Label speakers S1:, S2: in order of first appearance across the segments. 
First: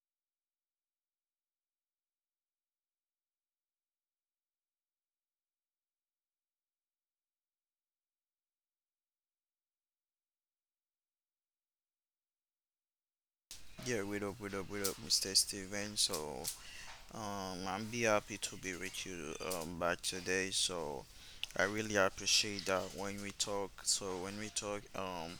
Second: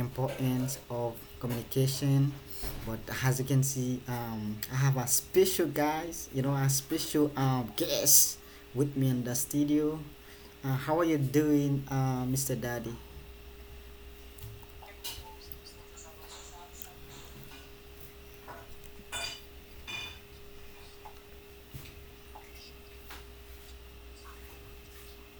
S1: importance of communication. But as you can see, I have a special guys, you know, a special guest with me in the studio. How are you doing, Mr. Daddy?
S2: Yeah, what up, what up, what up, Mr. Steven. So, I'm be happy to be with you back today. So, I really appreciate that when we talk. So, when we talk,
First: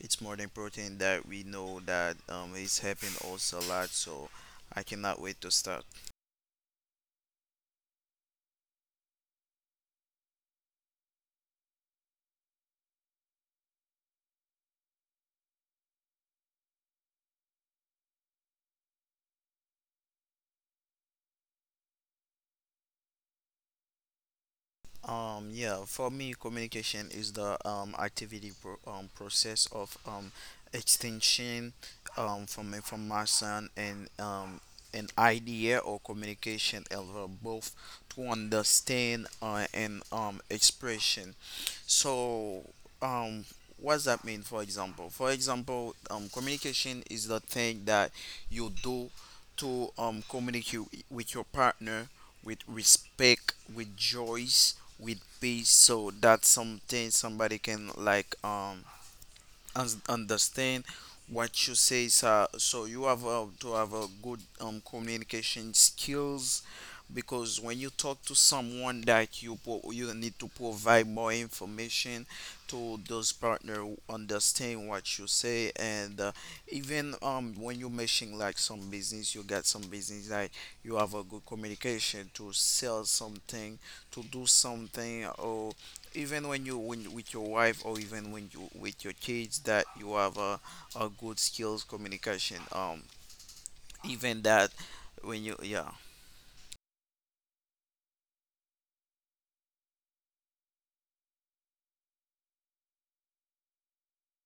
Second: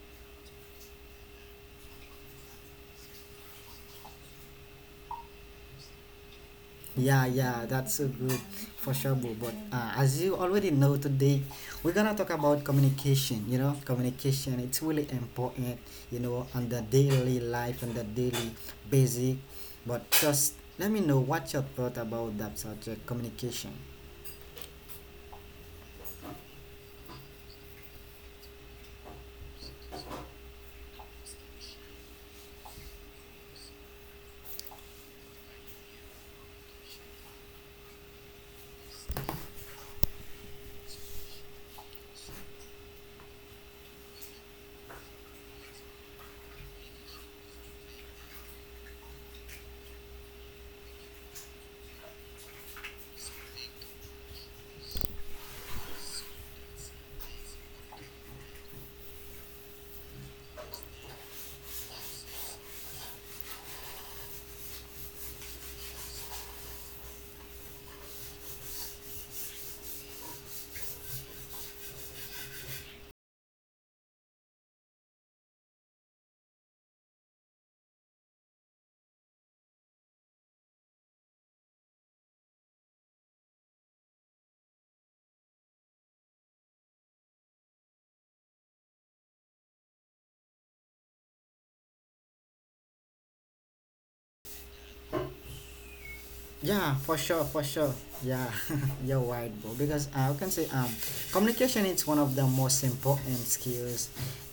S2: it's more important that we know that it's helping us a lot. So, I cannot wait to start.
S1: Yeah, yeah, that's so good for sure, bro. But as you already know today, we're gonna talk about communication. You know, communication it's really important. You know, on the daily life and the daily basic. But just let me know what your thought about that subject, communication.
S2: Yeah, for me, communication is the activity process of extension from information and an idea or communication over both to understand and expression. So, um, what does that mean? For example, communication is the thing that you do to communicate with your partner with respect, with joy, with peace so that something somebody can like understand what you say, sir. So you have to have a good communication skills because when you talk to someone that you you need to provide more information to those partner who understand what you say, and even when you mention like some business you got some business like you have a good communication to sell something, to do something, or even when you when with your wife, or even when you with your kids, that you have a good skills communication even that when you, yeah.
S1: Yeah, for sure, for sure. Yeah, you're right, bro. Because I can say, communication is one of the most important skills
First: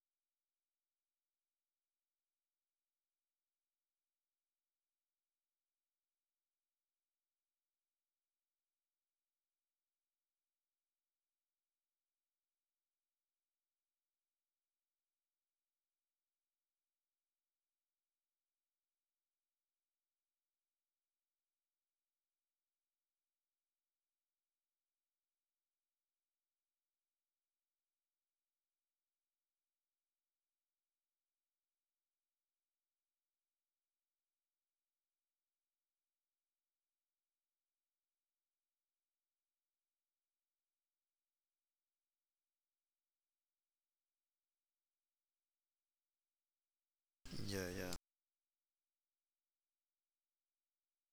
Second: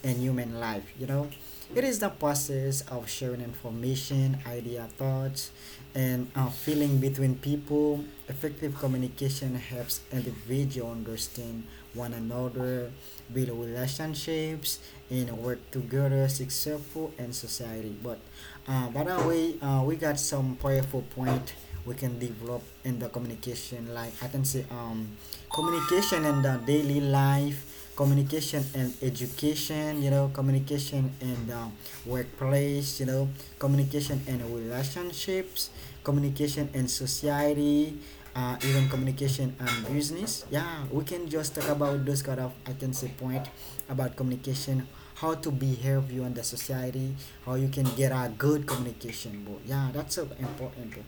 S1: in human life. You know, it is the process of sharing information, idea, thoughts, and feeling between people. Effective communication helps individual understand one another, build relationships, and work together successful in society. But by the way, we got some powerful point we can develop in the communication. Like I can say, communication in the daily life, communication and education, you know, communication in the workplace, you know, communication in relationships, communication in society, even communication and business. Yeah, we can just talk about those kind of, I can say, point about communication, how to behave you in the society, how
S2: Yeah,
S1: you can
S2: yeah,
S1: get a good communication, bro. Yeah, that's so important, bro.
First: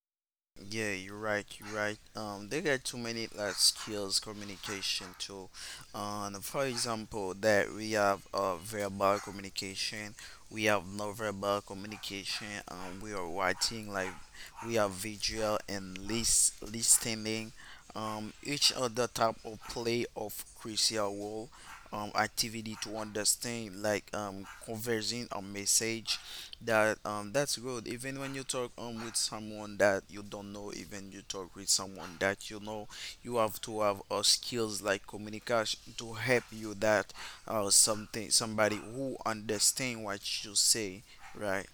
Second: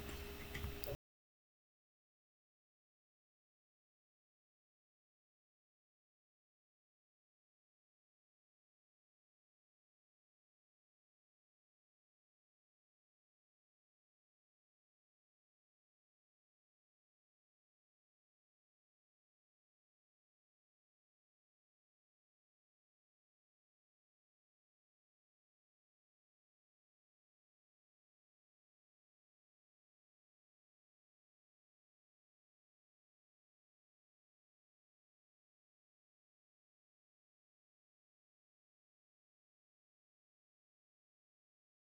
S2: yeah. You're right, you're right. They got too many like skills communication too. For example that we have verbal communication, we have non-verbal communication we are writing like, we have visual and listening. Each other type of play of crucial role, activity to understand like, conversing a message that's good even when you talk with someone that you don't know, even you talk with someone that you know, you have to have skills like communication to help you that something somebody who understand what you say, right?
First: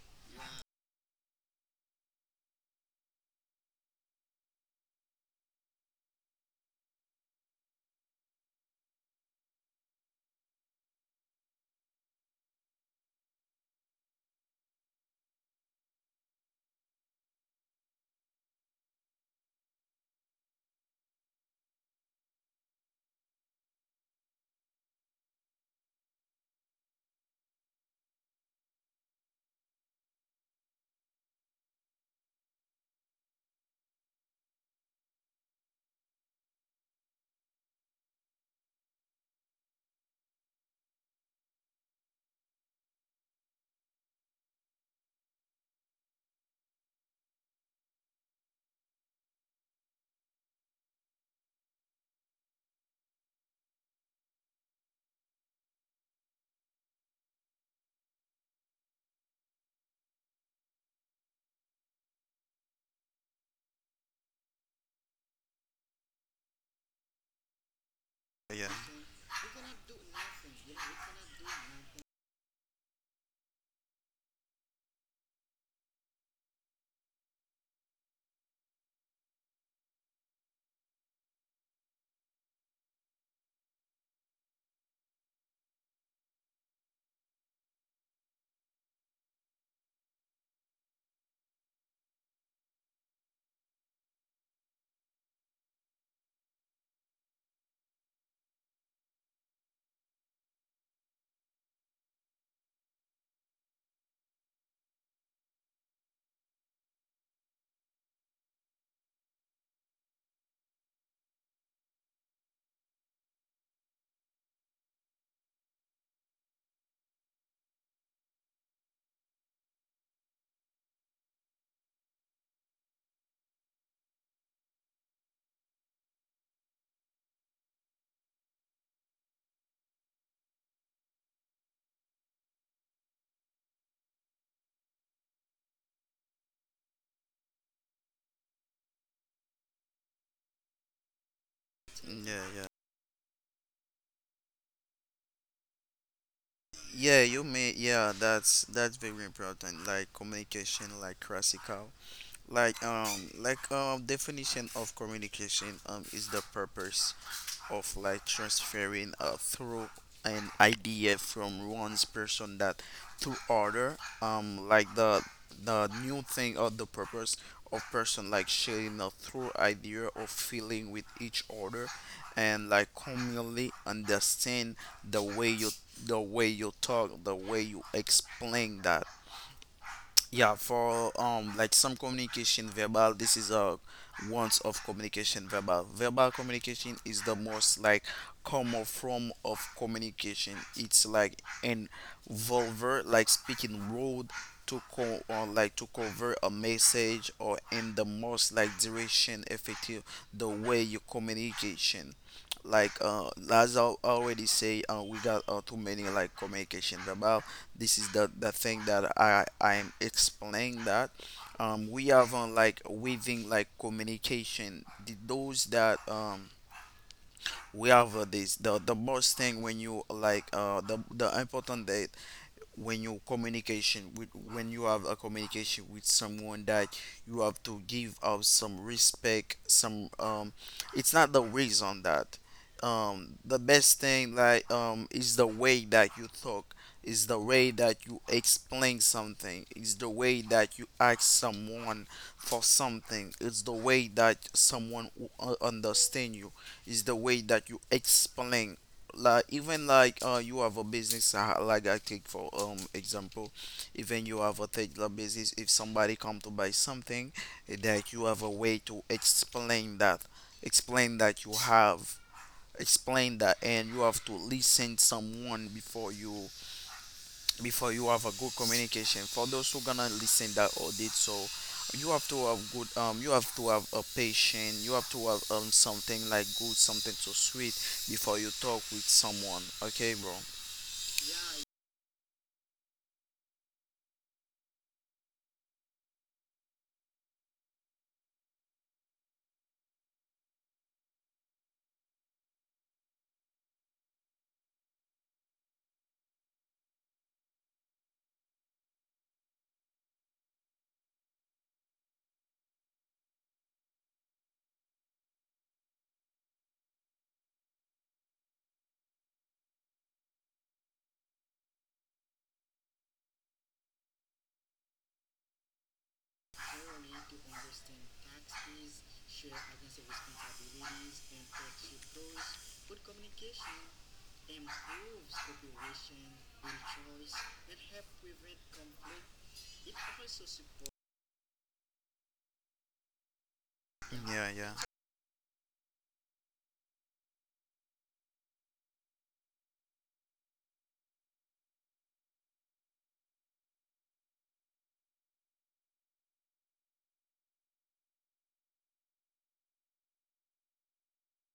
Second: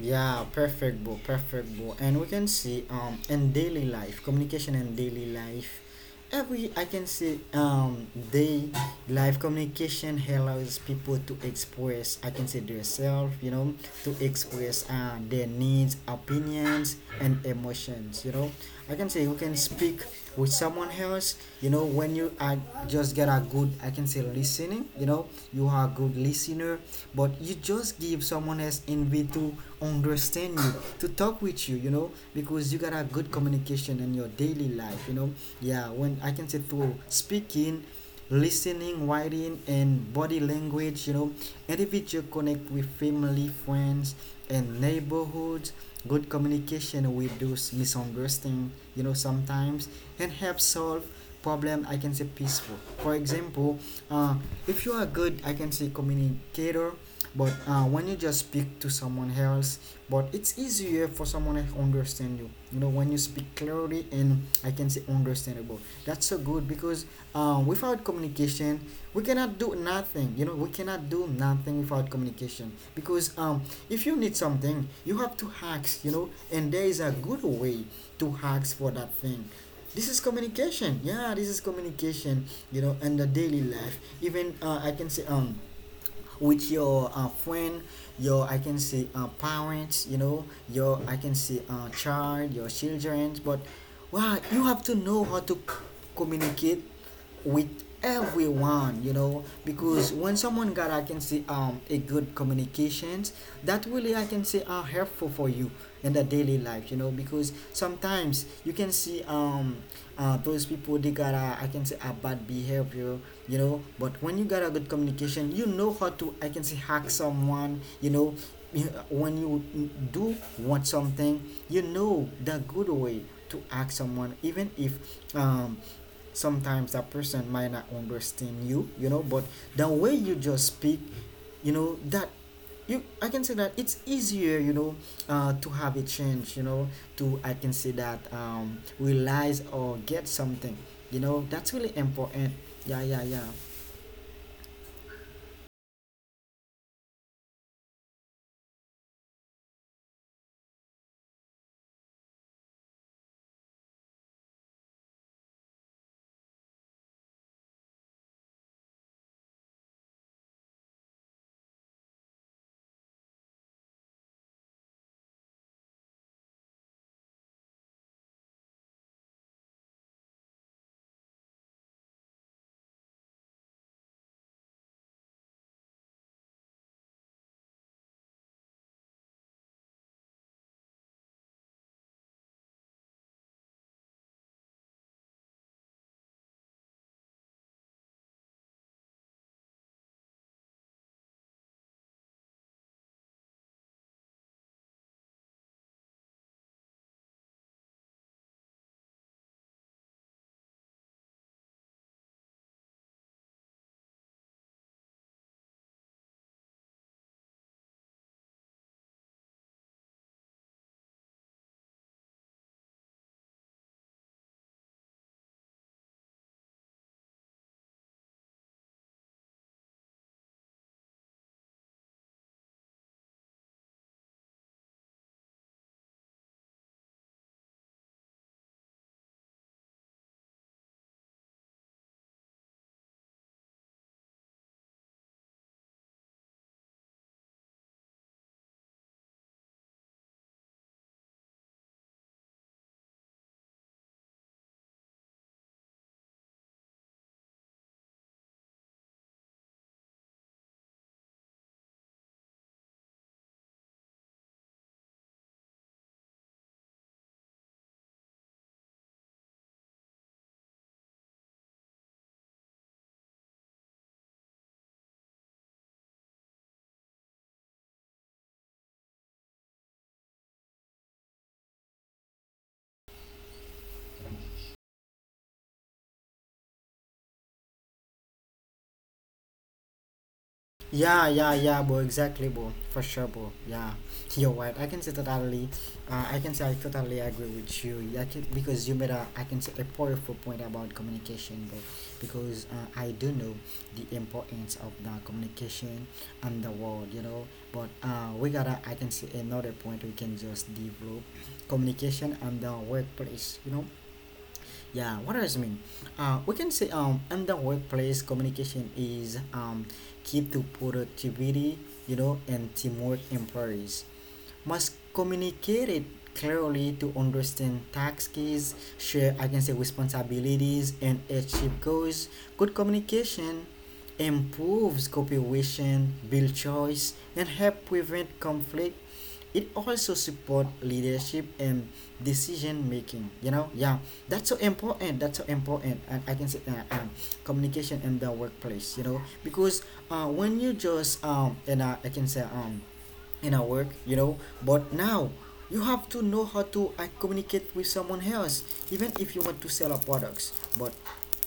S1: Yeah, perfect, bro. Perfect, bro. And we can see in daily life, communication in daily life. Every, I can see, day life, communication allows people to express, I can say, themselves, you know, to express their needs, opinions, and emotions. You know, I can say who can speak with someone else. You know, when you are just get a good, I can say, listening. You know, you are a good listener, but you just give someone else envy to understand you, to talk with you. You know, because you got a good communication in your daily life. You know, yeah. When, I can say, through speaking, listening, writing, and body language, you know, individual connect with family, friends, and neighborhood, good communication with those misunderstanding, you know, sometimes, and help solve problem, I can say, peaceful. For example, uh, if you are good, I can say, communicator. But when you just speak to someone else, but it's easier for someone to understand you, you know, when you speak clearly and, I can say, understandable. That's so good, because, without
S2: Yeah,
S1: communication, we cannot do nothing. You know, we cannot do nothing without communication, because, if you need something, you have to ask, you know, and there is a good way to ask for that thing. This is communication. Yeah, this is communication. You know, in the daily life, even, I can say, with your friend, your, I can say, parents, you know, your, I can say, child, your children. But wow, you have to know how to communicate with everyone. You know, because when someone got, I can say, a good communications, that really, I can say, are helpful for you in the daily life, you know, because sometimes you can see, those people they got a, I can say, a bad behavior, you know. But when you got a good communication, you know how to, I can say, hack someone, you know. When you do want something, you know the good way to hack someone, even if um sometimes that person might not understand you, you know, but the way you just speak, you know, that you, I can say, that it's easier, you know, to have a change, you know, to, I can say, that, realize or get something, you know, that's really
S2: yeah,
S1: important.
S2: yeah.
S1: Yeah, yeah, yeah.
S2: Yeah, you may. Yeah, that's very important. Like communication, like classical, like definition of communication is the purpose of like transferring through an idea from one's person that to other like the new thing or the purpose of person like sharing a through idea or feeling with each other, and like commonly understand the way you, the way you talk, the way you explain that. Yeah, for like some communication verbal, this is a ones of communication verbal. Verbal communication is the most like common form of communication. It's like an vulgar like speaking word to co or like to cover a message or in the most like duration effective the way you communication. Like as I already say, we got too many like communication verbal. This is the thing that I'm explaining that we have on like weaving like communication those that we have this the most thing when you like the important the when you communication with, when you have a communication with someone, that you have to give out some respect, some it's not the reason that the best thing like is the way that you talk, is the way that you explain something, is the way that you ask someone for something, it's the way that someone will understand you, is the way that you explain, like even like you have a business, like I take for example, even you have a particular business. If somebody come to buy something, that you have a way to explain that you have, explain that, and you have to listen someone before you, have a good communication for those who gonna listen that audit. So you have to have good you have to have a patient, you have to have something like good something so sweet before you talk with someone, okay bro?
S1: Yeah, yeah, yeah, bro. Exactly, bro. For sure, bro. Yeah, you're right. I can say totally. I can say I totally agree with you, I can, because you made a, I can say, a powerful point about communication, bro. Because I do know the importance of the communication and the world, you know. But we gotta, I can say, another point we can just develop: communication and the workplace, you know. Yeah, what does it mean? We can say, in the workplace, communication is, key to productivity, you know, and teamwork. Employees must communicate it clearly to understand tasks, share, I can say, responsibilities, and achieve goals. Good communication improves cooperation, build choice, and help prevent conflict. It also support leadership and decision making, you know. Yeah,
S2: Yeah,
S1: that's so
S2: yeah,
S1: important, that's so important. And, I can say, communication in the workplace, you know, because when you just and I can say, in our work, you know. But now you have to know how to communicate with someone else, even if you want to sell our products. But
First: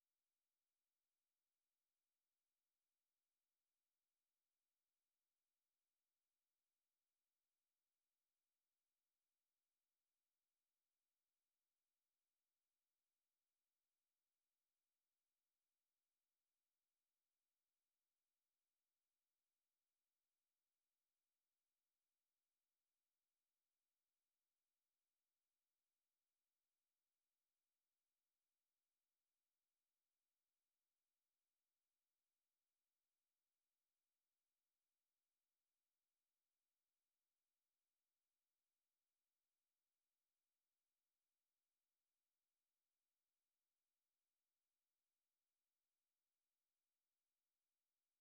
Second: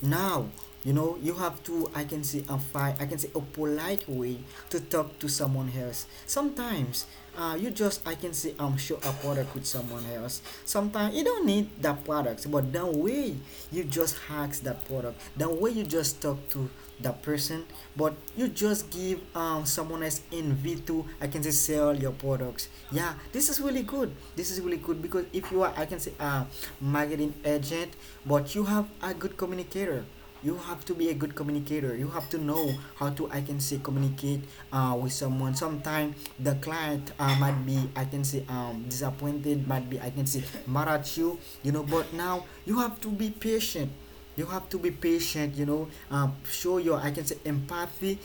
S1: now, you know, you have to, I can say, a I can say, a polite way to talk to someone else. Sometimes you just, I can say, show a product with someone else. Sometimes you don't need that product, but the way you just hacks that product, the way you just talk to that person, but you just give, someone else in v2, I can say, sell your products. Yeah, this is really good, this is really good, because if you are, I can say, a marketing agent, but you have a good communicator, you have to be a good communicator, you have to know how to, I can say, communicate with someone. Sometimes the client might be, I can say, disappointed, might be, I can say, mad at you, you know, but now you have to be patient. You have to be patient, you know, show your, I can say, empathy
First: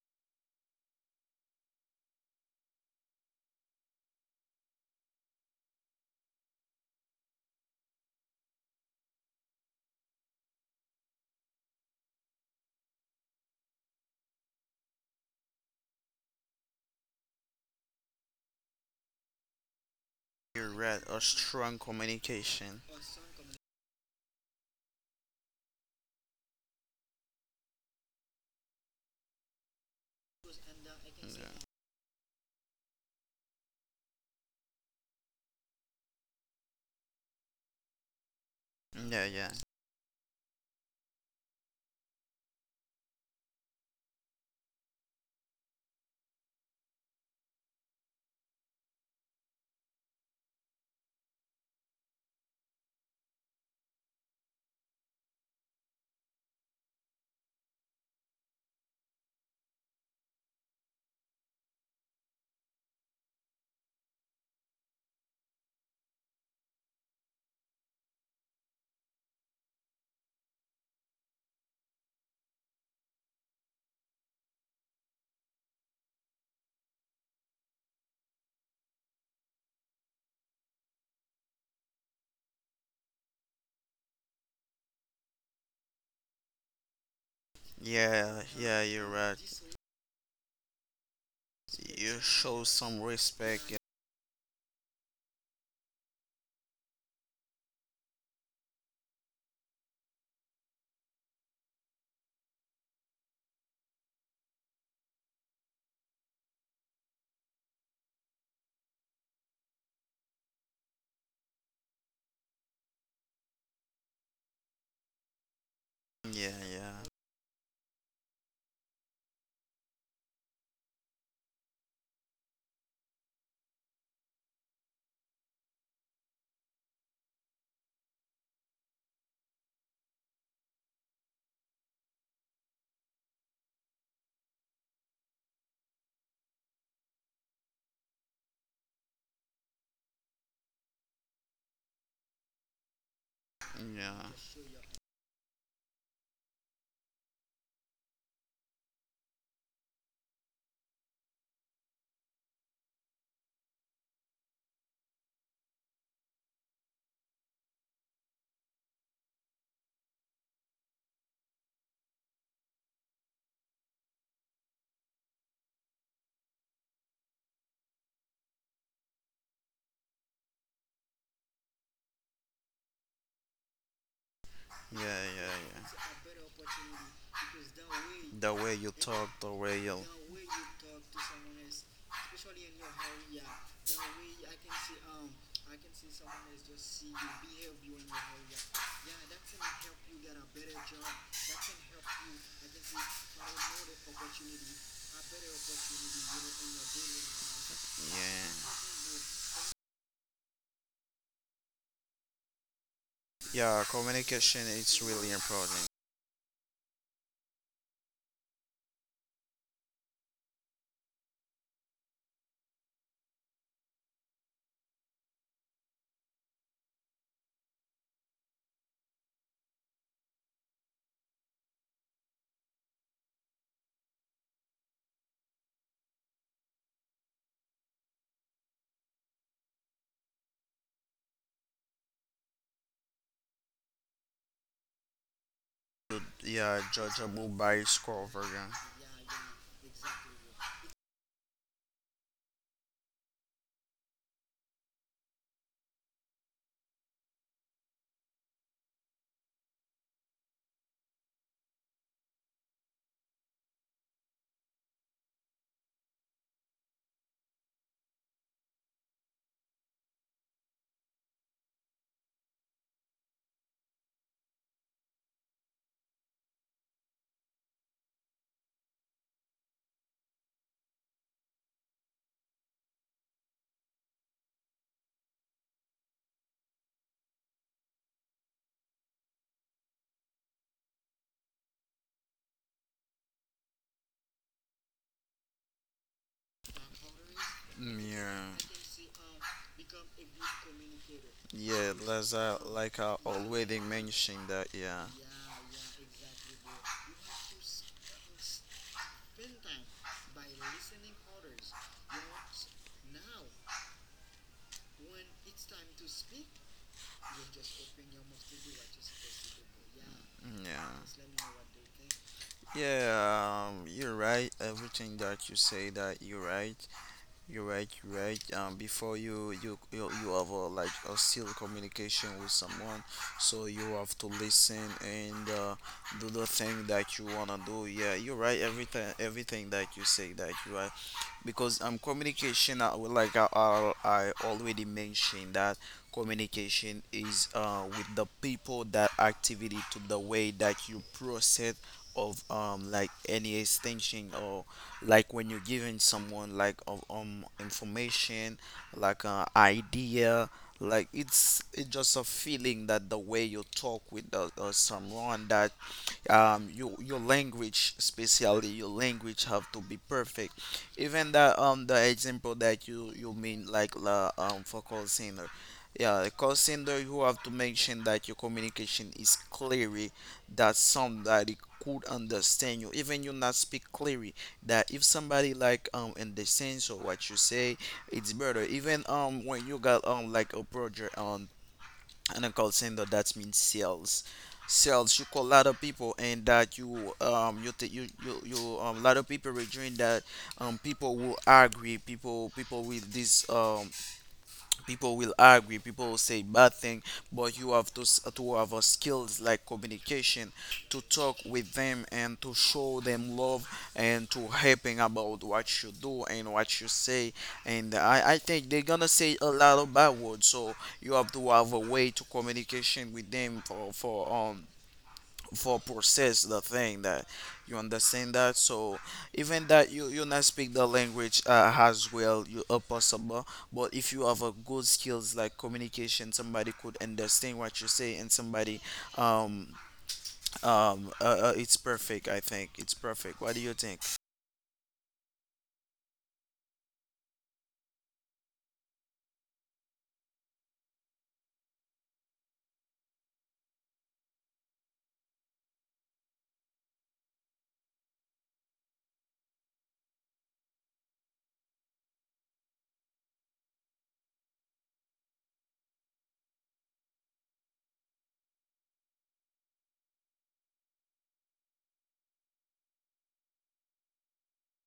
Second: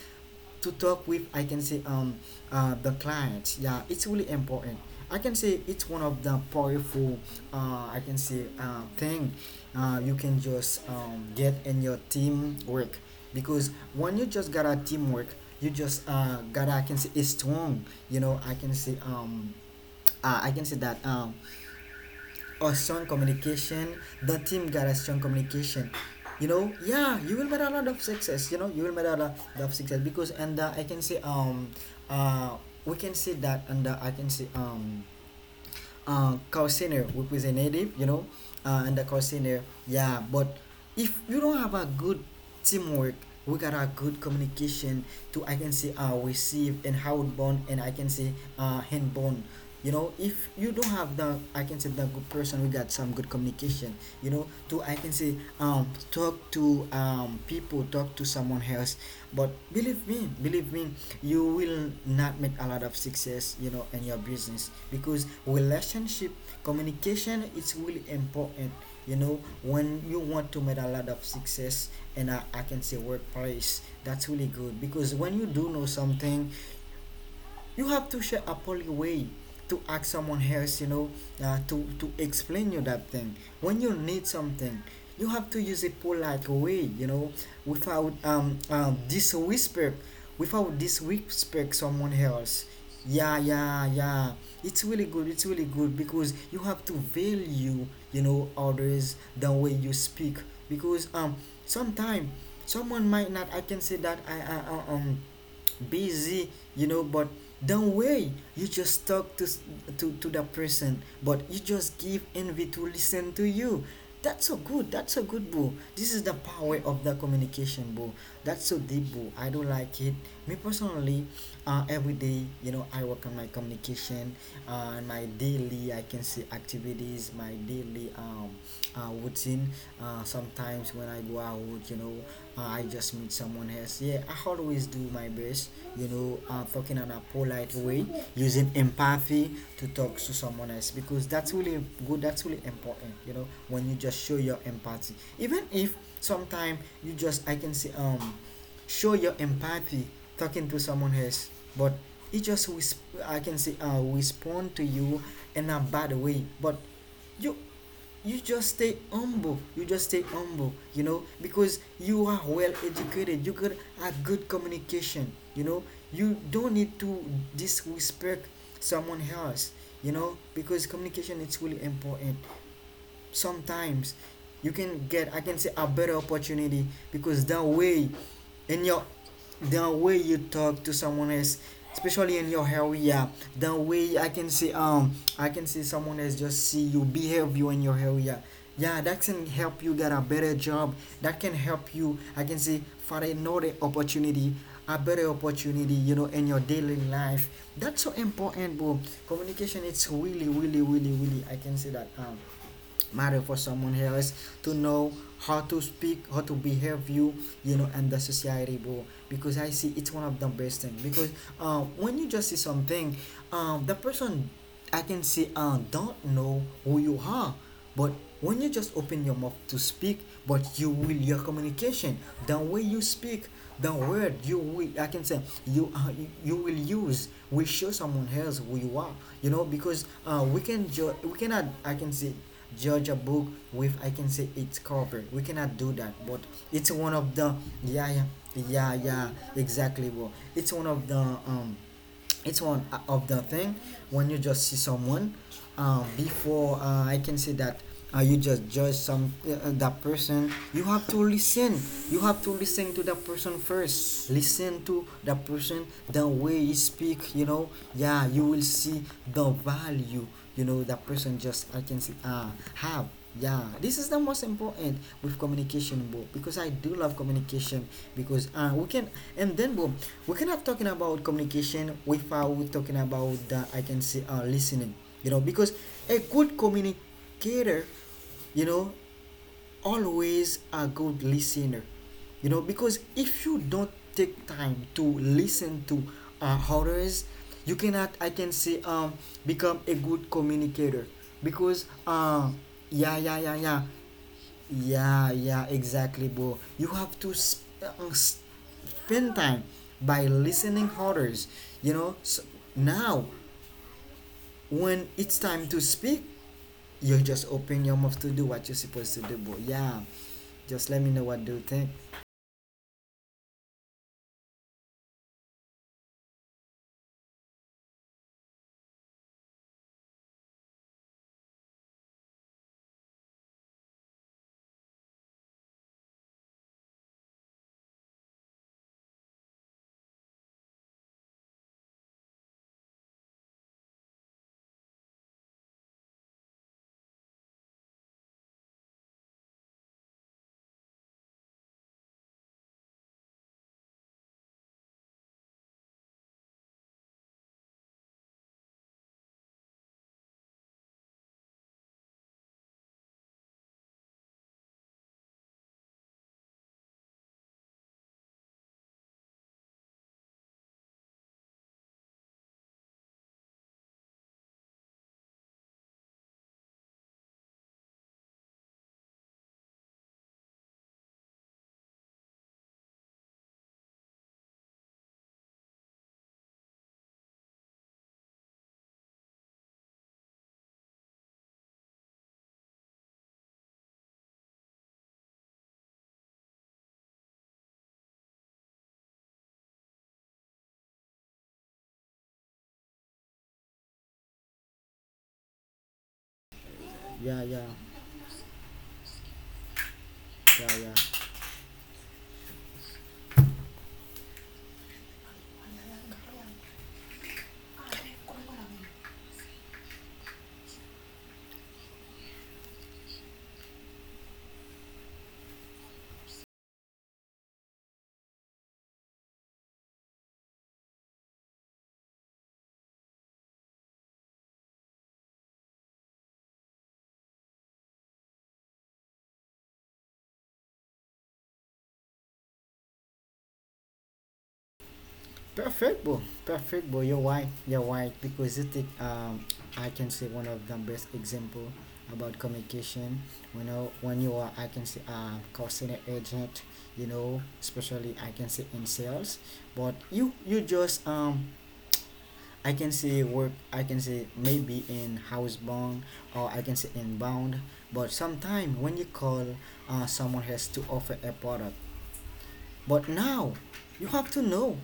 S1: to talk with, I can say, the clients. Yeah, it's really important. I can say it's one of the powerful, I can say, thing you can just get in your teamwork. Because when you just got a teamwork, you just got, I can say, a strong, you know, I can
S2: you're
S1: say
S2: right.
S1: that,
S2: A strong
S1: or
S2: communication.
S1: strong communication. The team got a strong communication. You know, yeah, you will get a lot of success. You know, you will get a lot of success because, and, I can say, uh we can say that, and, I can say, Cousiner representative. You know, and the
S2: Yeah, yeah,
S1: Cousiner, yeah. But if you don't have a good teamwork, we got a good communication to, I can say, receive and how it bond, and, I can say, hand bond, you know. If you don't have the, I can say, the good person, we got some good communication, you know, to, I can say, talk to, people, talk to someone else. But believe me, believe me, you will not make a lot of success, you know, in your business, because relationship communication is really important, you know, when you want to make a lot of success. And I can say, workplace, that's really good, because when you do know something, you have to share a polite way to ask someone else, you know, to explain you that thing. When you need something, you have to use a polite way, you know, without
S2: yeah, yeah, you're right.
S1: disrespect, without disrespect someone
S2: You show
S1: else.
S2: some
S1: Yeah,
S2: respect.
S1: yeah, yeah. It's really good, it's really good, because you have to value, you know, others the way you speak, because sometimes someone might not, I can say, that busy, you know, but don't worry, you just talk to to that person, but you just give envy to listen to you. That's so good, that's so good, boo. This is the
S2: Yeah,
S1: power
S2: yeah,
S1: of the communication, boo. That's so deep, boo. I don't like it. Me personally, every day, you know, I work on my communication, and my daily, I can say, activities, my daily, routine. Sometimes when I go out, you know, I just meet someone else. Yeah, I always do my best, you know, talking in a polite way, using empathy to talk to someone else, because that's really good, that's really important, you know, when you just
S2: yeah.
S1: show your empathy. Even if sometimes you just, I can say, show your empathy talking to someone else, but it just, resp- I can say, respond to you in a bad way. But you you just stay humble, you just stay humble, you know, because you are well educated, you got a good communication, you know. You don't need to disrespect someone else, you know, because communication is really important. Sometimes you
S2: Yeah,
S1: can get, I
S2: yeah,
S1: can say, a better
S2: yeah.
S1: opportunity, because
S2: The way
S1: in
S2: you
S1: your
S2: talk, the way
S1: the
S2: you,
S1: way you talk to someone else, especially in your area. The way, I can say, I can see someone else just see you behave you in your area, yeah, that can help you get a better job. That can help you, I can say, for another opportunity, a better opportunity, you know, in your daily life. That's so important, bro. Communication, it's really really really really, I can say that, matter for
S2: yeah, yeah.
S1: someone else,
S2: Communication
S1: to
S2: is
S1: know
S2: really
S1: how to
S2: important.
S1: speak, how to behave you, you know, and the society, bro, because I see it's one of the best thing. Because when you just see something, the person, I can see, don't know who you are, but when you just open your mouth to speak, but you will your communication, the way you speak, the word you will, I can say, you will use will show someone else who you are, you know, because we cannot, I can say, judge a book with, I can say, its cover. We cannot do that, but
S2: Yeah,
S1: it's one of the...
S2: judgeable by
S1: Yeah, yeah,
S2: score version.
S1: yeah, yeah, exactly bro. It's one of the it's one of the thing, when you just see someone, before I can say that, you just judge some that person, you have to listen. You have to listen to that person first, listen to that person the way he speak, you know. Yeah, you will see the value, you know, that person just, I can see, ah, have, yeah. This is the most important with communication, bro, because I do love communication. Because we can, and then bro, we cannot talking about communication without talking about the, I can say, listening, you know, because a good communicator, you know, always a good listener, you know, because if you don't take time to listen to others, you cannot, I
S2: Yeah,
S1: can say, become a good communicator, because
S2: yeah. That's like
S1: yeah
S2: I
S1: yeah yeah yeah
S2: already mentioned that. Yeah,
S1: yeah yeah exactly bro, you have to spend time by listening others, you know. So now, when it's time to speak, you just open your mouth to do what you're supposed to do, bro. Yeah, just
S2: yeah.
S1: let me know what do you think.
S2: Yeah, you're right. Everything that you say that you're right. You're right, you're right. Before you have like a still communication with someone, so you have to listen and do the thing that you wanna do. Yeah, you're right. Everything that you say that you are, because communication, well, like I already mentioned that communication is with the people that activity to the way that you process of like any extension, or like when you're giving someone like of information, like idea, like it's just a feeling that the way you talk with someone, that your language, especially your language have to be perfect, even the example that you mean like the for call center. Yeah, the call center, you have to mention that your communication is clearly, that somebody could understand you even you not speak clearly, that if somebody like understands or what you say it's better. Even when you got like a project on, in a call center that means sales. Sales, you call a lot of people, and that you you th- you a lot of people are doing that. People will agree, people with this people will argue, people will say bad thing.
S1: Yeah,
S2: But
S1: yeah,
S2: you have to, to have a skills like communication
S1: yeah, yeah.
S2: to talk with them, and to show them love, and to helping about what you do and what you say, and I think they're gonna say a lot of bad words. So you have to have a way to communication with them, for, for process the thing that you understand that. So even that you not speak the language as well you are possible, but if you have a good skills like communication somebody could understand what you say, and somebody um it's perfect. I think it's perfect. What do you think?
S1: Perfect, bro. Perfect, bro. You're right. You're right, because you take, I can say, one of the best example about communication. You know, when you are, I can say, call center agent. You know, especially, I can say, in sales, but you just I can see work, I can see maybe in housebound, or I can say inbound. But sometimes when you call, someone has to offer a product. But now you have to know,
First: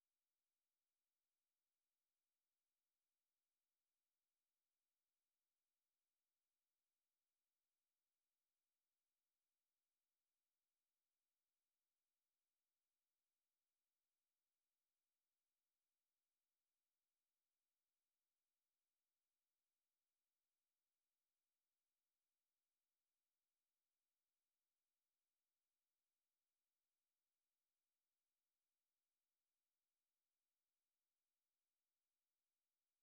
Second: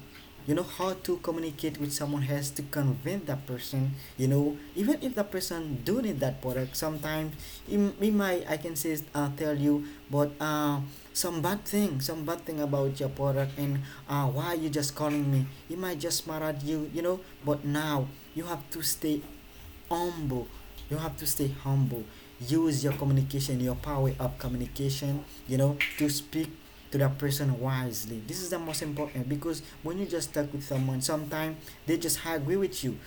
S1: you know, how to communicate with someone has to convince that person, you know, even if that person do need that product, sometimes it might, I can say, tell you, but some bad thing about your product, and why you just calling me, it might just mad at you, you know. But now you have to stay humble. You have to stay humble. Use your communication, your power of communication, you know, to speak to that person wisely. This is the most important, because when you just talk with someone, sometimes they just agree with you.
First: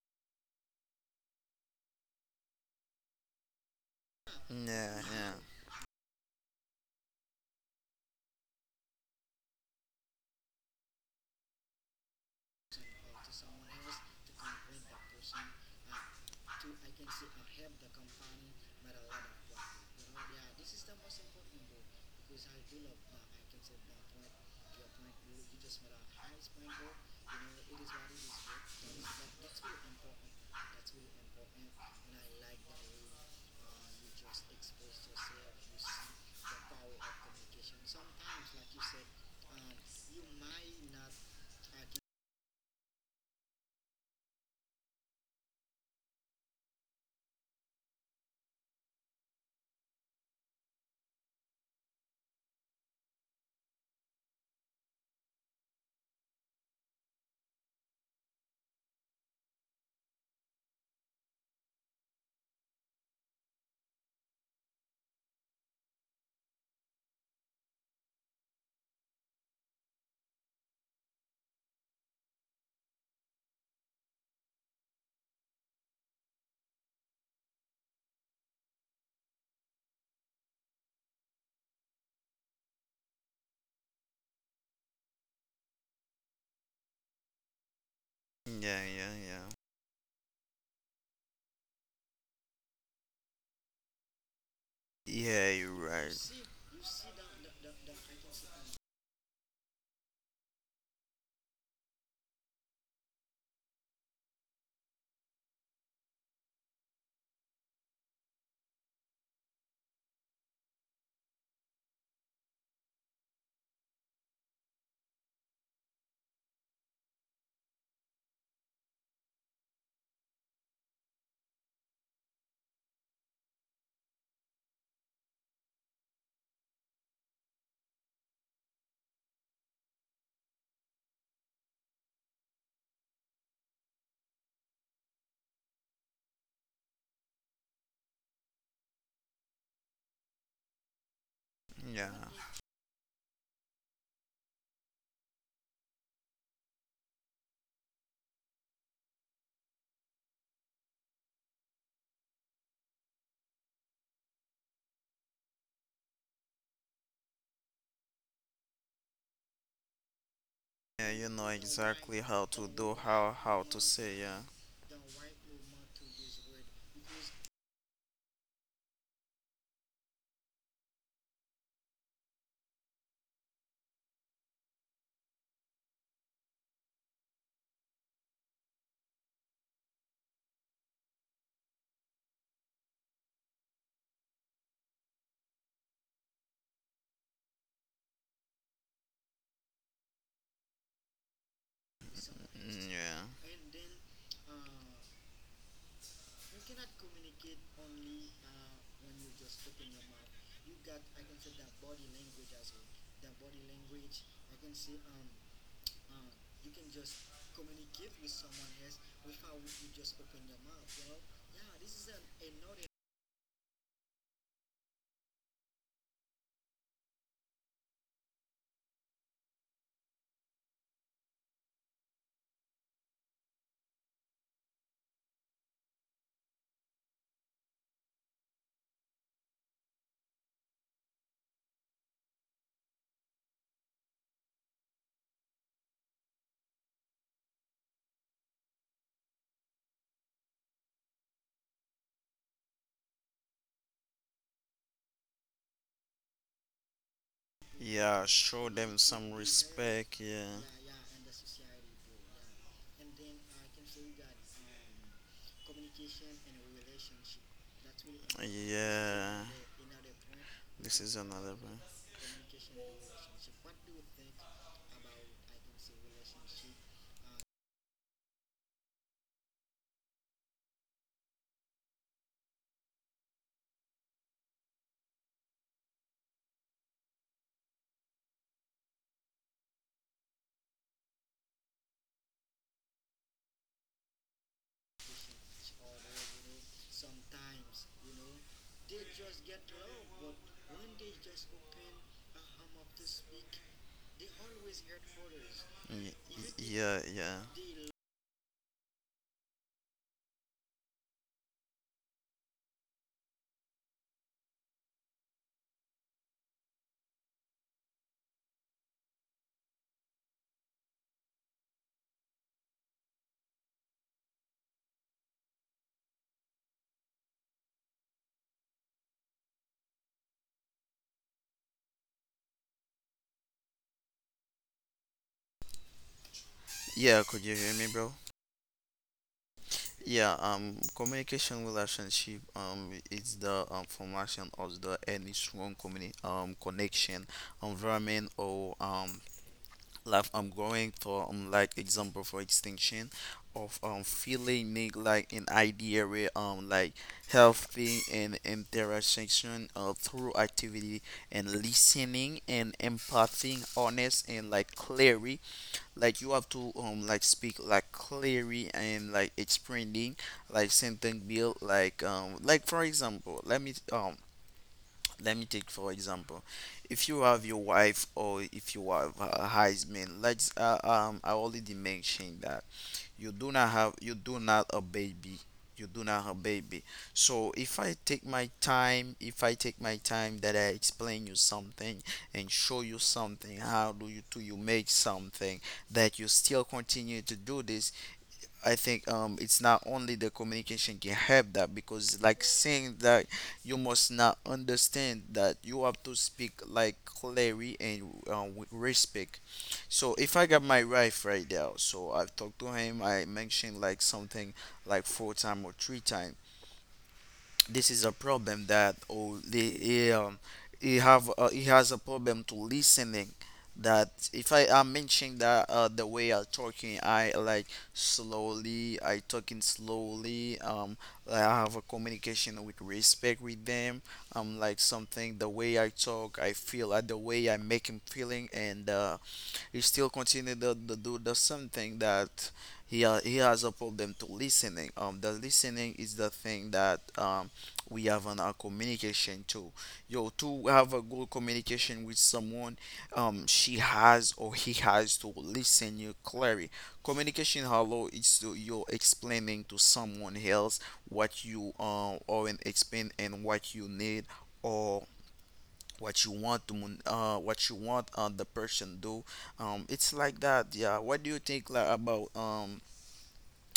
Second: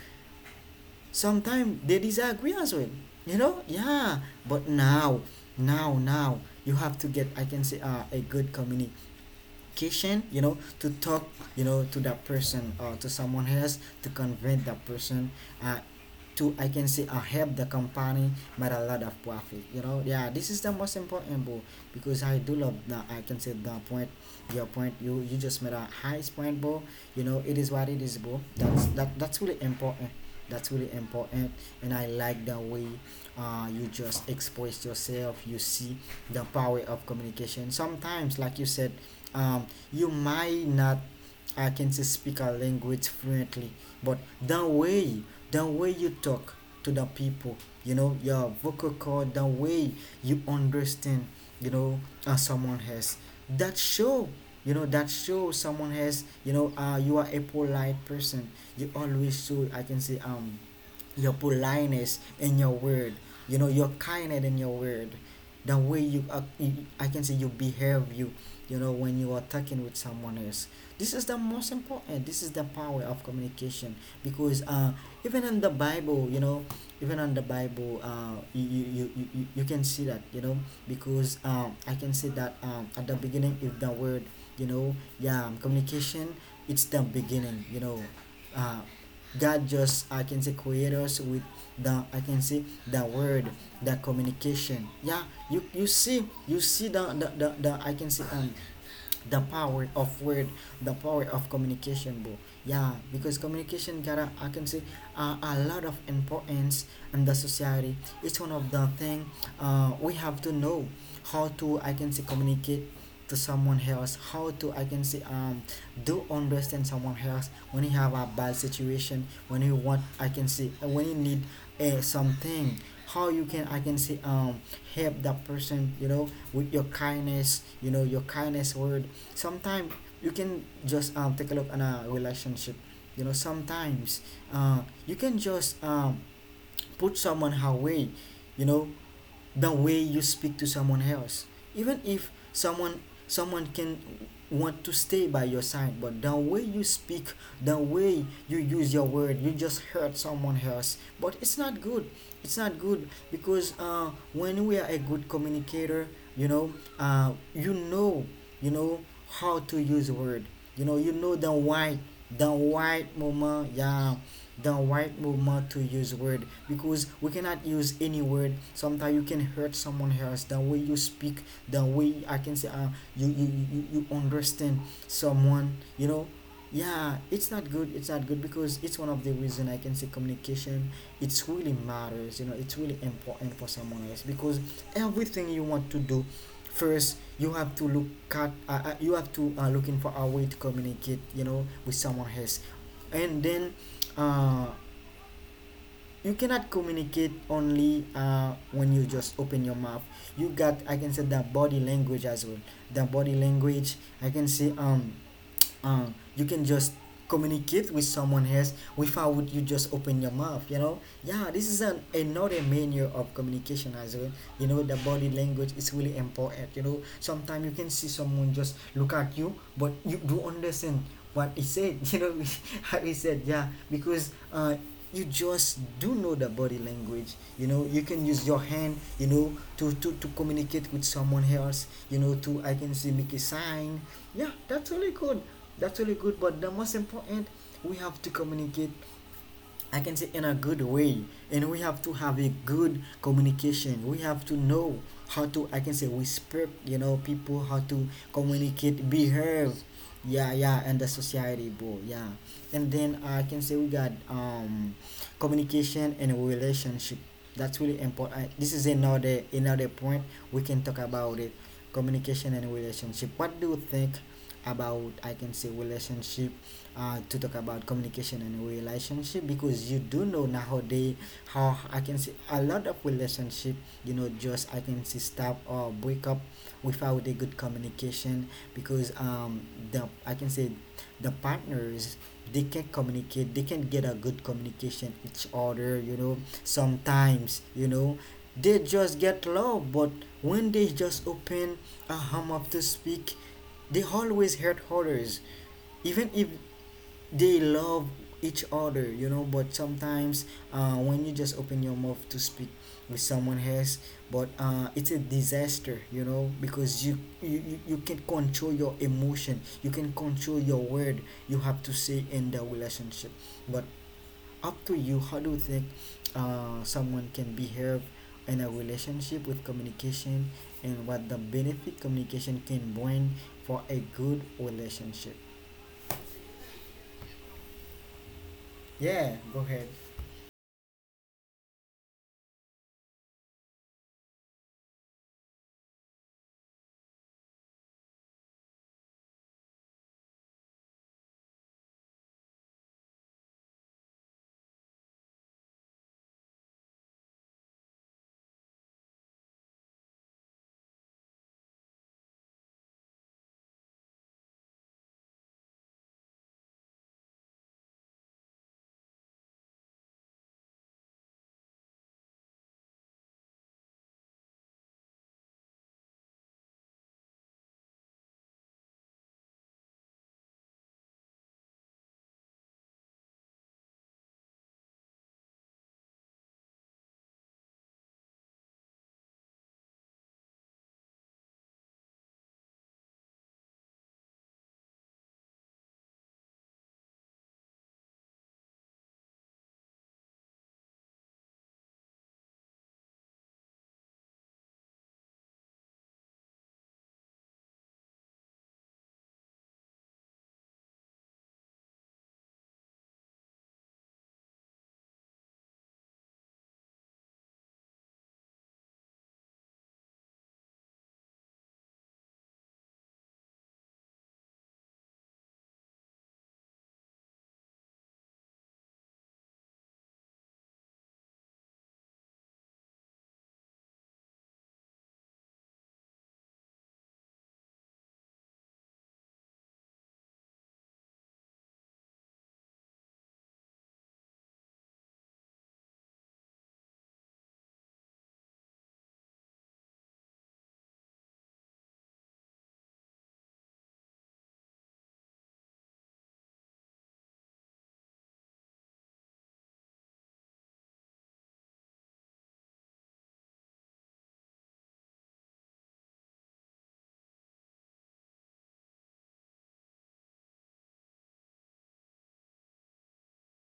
S1: Sometimes they disagree as well. You know, yeah. But now,
S2: Yeah,
S1: now, now, you have to get, I can say, a good communication. You know, to talk, you know, to that person or to someone else, to convince that person, uh, to I can say I help the company make a lot of profit. You know, yeah, this is the most important, bro, because I do love the, I can say, the point, your point. You just made a highest point, bro. You know, it is what it is, bro. That's really important. That's really important, and I like the way, you just express yourself. You see the power of communication. Sometimes, like you said, um, you might not, I can say, speak a language fluently, but the way, the way you talk to the people, you know, your vocal cord, the way you understand, you know, someone has, that show, you know, that show someone has, you know, you are a polite person. You always show, I can say, your politeness in your word, you know, your kindness in your word, the way you, you, I can say, you behave you, you know, when you are talking with someone else. This is the most important, this is the power of communication, because even in the bible, you know, even on the bible, you can see that, you know, because I can say that at the beginning is the word, you know, yeah, communication, it's the beginning, you know.
S2: yeah,
S1: uh
S2: yeah, yeah, yeah,
S1: God just, I can say, created us with the, I can say, the word, the communication, yeah.
S2: yeah,
S1: you
S2: you're
S1: you
S2: right.
S1: see, you see the I can say, the power of word, the power of communication, bro. Yeah, because communication got a, I can say, a lot of importance in the society. It's one of the thing, we have to know how to, I can say, communicate to someone else, how to, I can say, do understand someone else, when you have a bad situation, when you want, I can say, when you need something. How you can, I can say, help that person, you know, with your kindness, you know, your kindness word. Sometimes you can just take a look on a relationship, you know. Sometimes, uh, you can just put someone away, you know, the way you speak to someone else. Even
S2: Yeah,
S1: if someone, someone can want to stay by your side, but the way you speak, the way you use your word, you just hurt someone else, but it's not good. It's not good, because when we are a good communicator, you know, you know, you know how to use word, you know, you
S2: yeah. You
S1: know the
S2: know
S1: why,
S2: exactly
S1: the
S2: how to do,
S1: why
S2: how
S1: moment,
S2: to say,
S1: yeah,
S2: yeah.
S1: the right movement to use word, because we cannot use any word, sometimes you can hurt someone else, the way you speak, the way, I can say, you, you you understand someone, you know. Yeah, it's not good, it's not good, because it's one of the reason, I can say, communication, it's really matters, you know, it's really important for someone else, because everything you want to do, first you have to look at, you have to looking for a way to communicate, you know, with someone else. And
S2: Yeah.
S1: then, uh, you cannot communicate only when you just open your mouth, you got, I can say, the body language as well, the body language, I can say, you can just communicate with someone else without you just open your mouth, you know. Yeah, this is an another manner of communication as well, you know, the body language is really important, you know, sometimes you can see someone just look at you, but you do understand what he said you know how he said, yeah, because you just do know the body language, you know. You can use your hand, you know, to communicate with someone else, you know, to I can see make a sign. Yeah, that's really good, that's really good, but the most important, we have to communicate, I can say, in a good way. And we have to have a good communication. We have to know how to, I can say, respect, you know, people, how to
S2: Yeah, show them
S1: communicate,
S2: some
S1: behave.
S2: respect.
S1: Yeah,
S2: Yeah.
S1: yeah, and the society, bro. Yeah. And then I can say we got communication and relationship. That's really important. This is
S2: Yeah.
S1: another point we can
S2: This
S1: talk
S2: is
S1: about
S2: another
S1: it.
S2: one.
S1: Communication and relationship. What do you think about, I can say, relationship, to talk about communication and relationship? Because you do know nowadays, how I can see, a lot of relationship, you know, just I can see, stop or break up without a good communication. Because the, I can say, the partners, they can not communicate, they can not get a good communication each other, you know. Sometimes, you know, they just get love, but when they just open a hum up to speak, they always hurt others, even if
S2: Yeah, yeah.
S1: they love each other, you know. But sometimes, when you just open your mouth to speak with someone else, but it's a disaster, you know, because you can control your emotion, you can control your word you have to say in the relationship. But up to you, how do you think someone can behave in a relationship with communication, and what the benefit communication can bring for a good relationship.
S2: Yeah, could you hear me, bro?
S1: Yeah, go ahead.
S2: Yeah, communication relationship, it's the formation of the any strong connection, environment, or like I'm going for like example for extinction of feeling make like an idea where like healthy and interaction through activity and listening and empathy honest and like clearly, like you have to like speak like clearly and like explaining like something build like for example, let me take for example, if you have your wife or if you have a husband, let's I already mentioned that you do not a baby. You do not have baby. So if I take my time, if I take my time that I explain you something and show you something, how do you make something that you still continue to do this? I think it's not only the communication can help that, because like saying that you must not understand that you have to speak like clarity, and with respect. So if I got my wife right now, so I've talked to him. I mentioned like something like 4 time or 3 time. This is a problem that, oh, the he have he has a problem to listening. That if I am mentioning that, the way I talking, I like slowly, I talking slowly I have a communication with respect with them, like something the way I talk I feel, the way I make him feeling, and he still continue to do the something that he has a problem to listening. The listening is the thing that we have on our communication too. Yo, to have a good communication with someone, she has or he has to listen you clearly. Communication, hello, is to you explaining to someone else what you are, or explain, and what you need, or what you want to what you want, the person do. It's like that. Yeah, what do you think, like, about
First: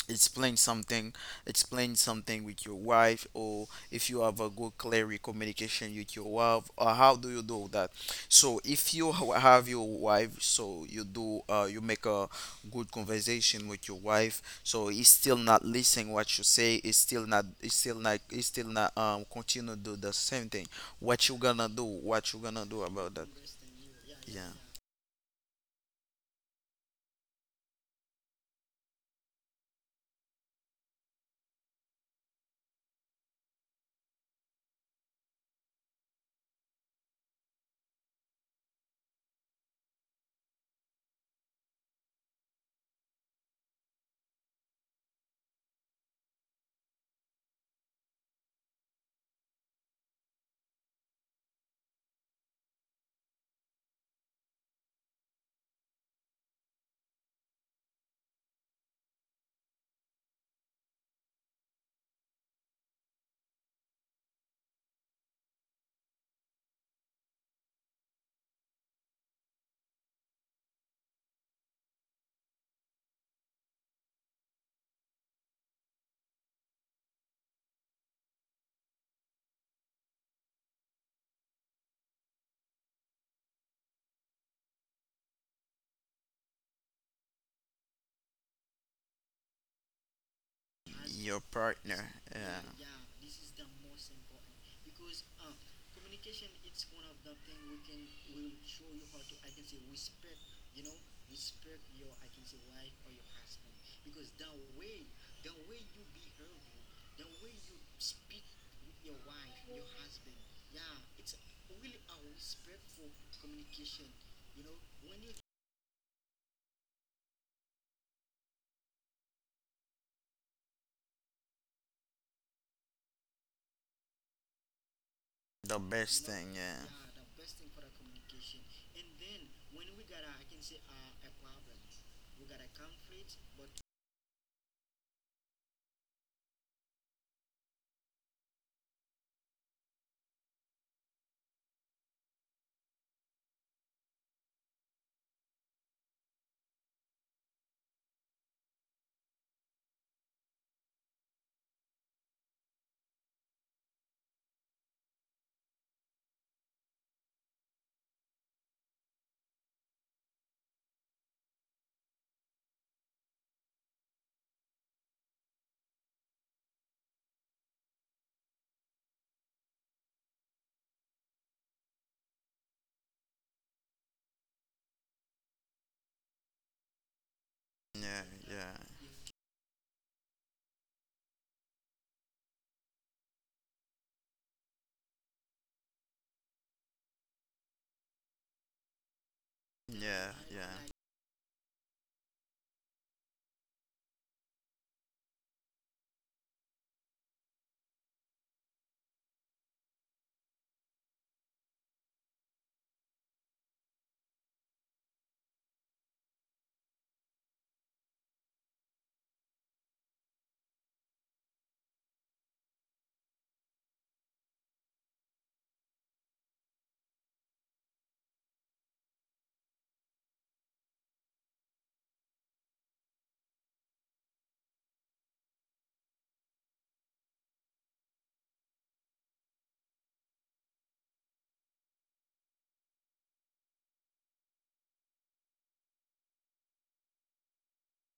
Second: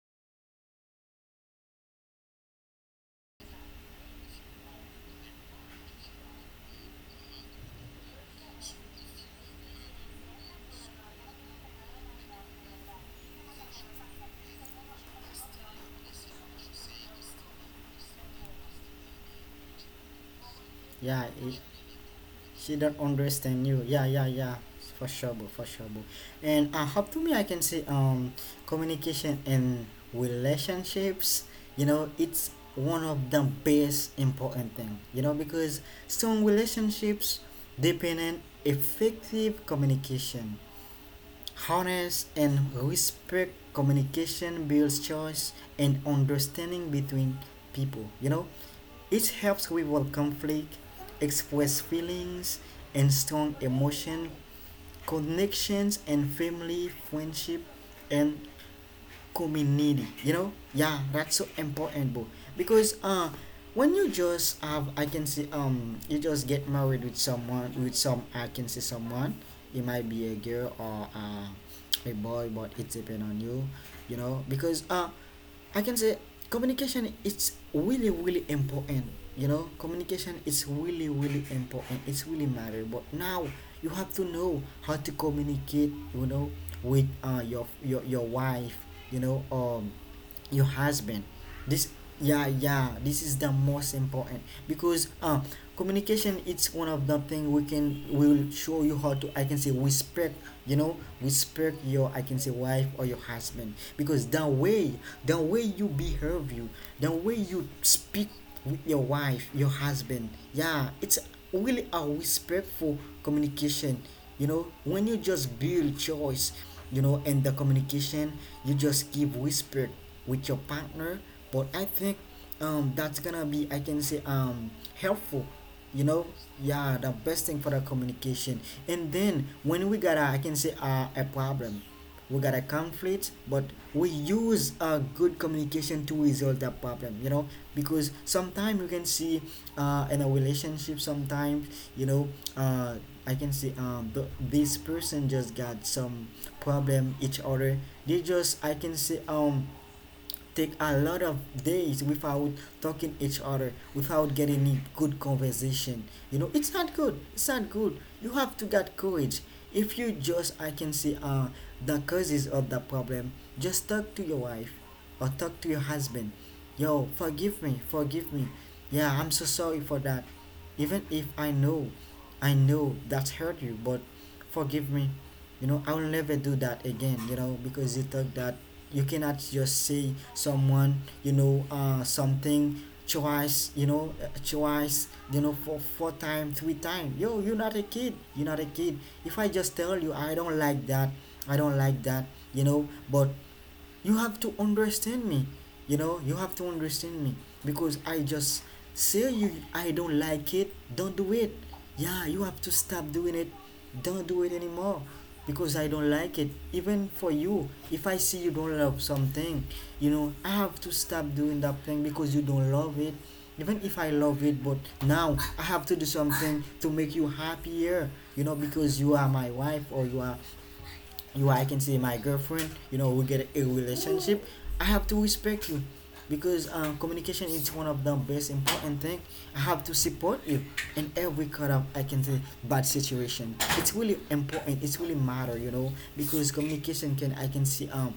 S2: explain something, with your wife, or if you have a good clear communication with your wife, or how do you do that? So if you have your wife, so you do you make a good conversation with your wife, so he's still not listening what you say, it's still not, continue to do the same thing.
S1: Yeah, it,
S2: What you gonna
S1: she
S2: do
S1: don't
S2: about that?
S1: understand you. Yeah, yeah,
S2: Yeah.
S1: yeah. For sure, bro. For sure, bro. And I hope, to me, I can say, communication and relationships. You know, it's one of the best important thing. You know, because strong relationships depend on effective communication, honest and respect. Communication builds trust and understanding between people. You know, it helps resolve conflict, express feelings and strong emotion, connections and family, friendship and community. You know, yeah, that's so important, bro. Because when you just have, I can say, you just get married with someone, with some, I can say, someone. It might be a girl or a boy, but it depends on you. You know, because I can say communication is really really important. You know, communication is really really important. It's really matter. But now you have to know how to communicate. You know, with your your wife. You know, your husband,
S2: Your
S1: this,
S2: partner.
S1: yeah,
S2: Yeah.
S1: yeah, this is the most important. Because communication, it's one of the thing we can will show you how to, I can say, respect. You know, respect your, I can say, wife or your husband. Because the way, the way you behave, you, the way you speak with your wife, your husband, yeah, it's really a respectful communication. You know, when you just build choice, you know, and the communication, you just keep whispered with your partner. But I think that's gonna be, I can say, helpful.
S2: The
S1: You
S2: best
S1: know,
S2: thing, yeah.
S1: yeah, the best thing for the communication. And then when we got a, I can say, a problem, we got a conflict, but we use a good communication to resolve that problem, you know. Because sometimes you can see, in a relationship, sometimes, you know, uh, I can see, this person just got some problem each other. They just, I can see, take a lot of days without talking each other, without getting any good conversation. You know, it's not good. It's not good. You have to get courage. If you just, I can say, the causes of the problem, just talk to your wife or talk to your husband. Yo, forgive me, forgive me. Yeah, I'm so sorry for that. Even if I know, I know that's hurt you, but forgive me. You know, I will never do that again, you know, because you
S2: Yeah,
S1: thought that
S2: yeah.
S1: you cannot just say someone, you know, something twice, you know, twice, you know, for four time, three time. Yo, you're not a kid, you're not a kid. If I just tell you I
S2: Yeah,
S1: don't
S2: yeah.
S1: like that, I don't like that, you know. But you have to understand me, you know, you have to understand me. Because I just say you I don't like it, don't do it. Yeah, you have to stop doing it, don't do it anymore, because I don't like it. Even for you, if I see you don't love something, you know, I have to stop doing that thing because you don't love it, even if I love it. But now I have to do something to make you happier, you know, because you are my wife, or you are, you, I can say, my girlfriend, you know, we get a relationship, I have to respect you. Because communication is one of the best important thing. I have to support you in every kind of, I can say, bad situation. It's really important. It's really matter, you know, because communication can, I can see,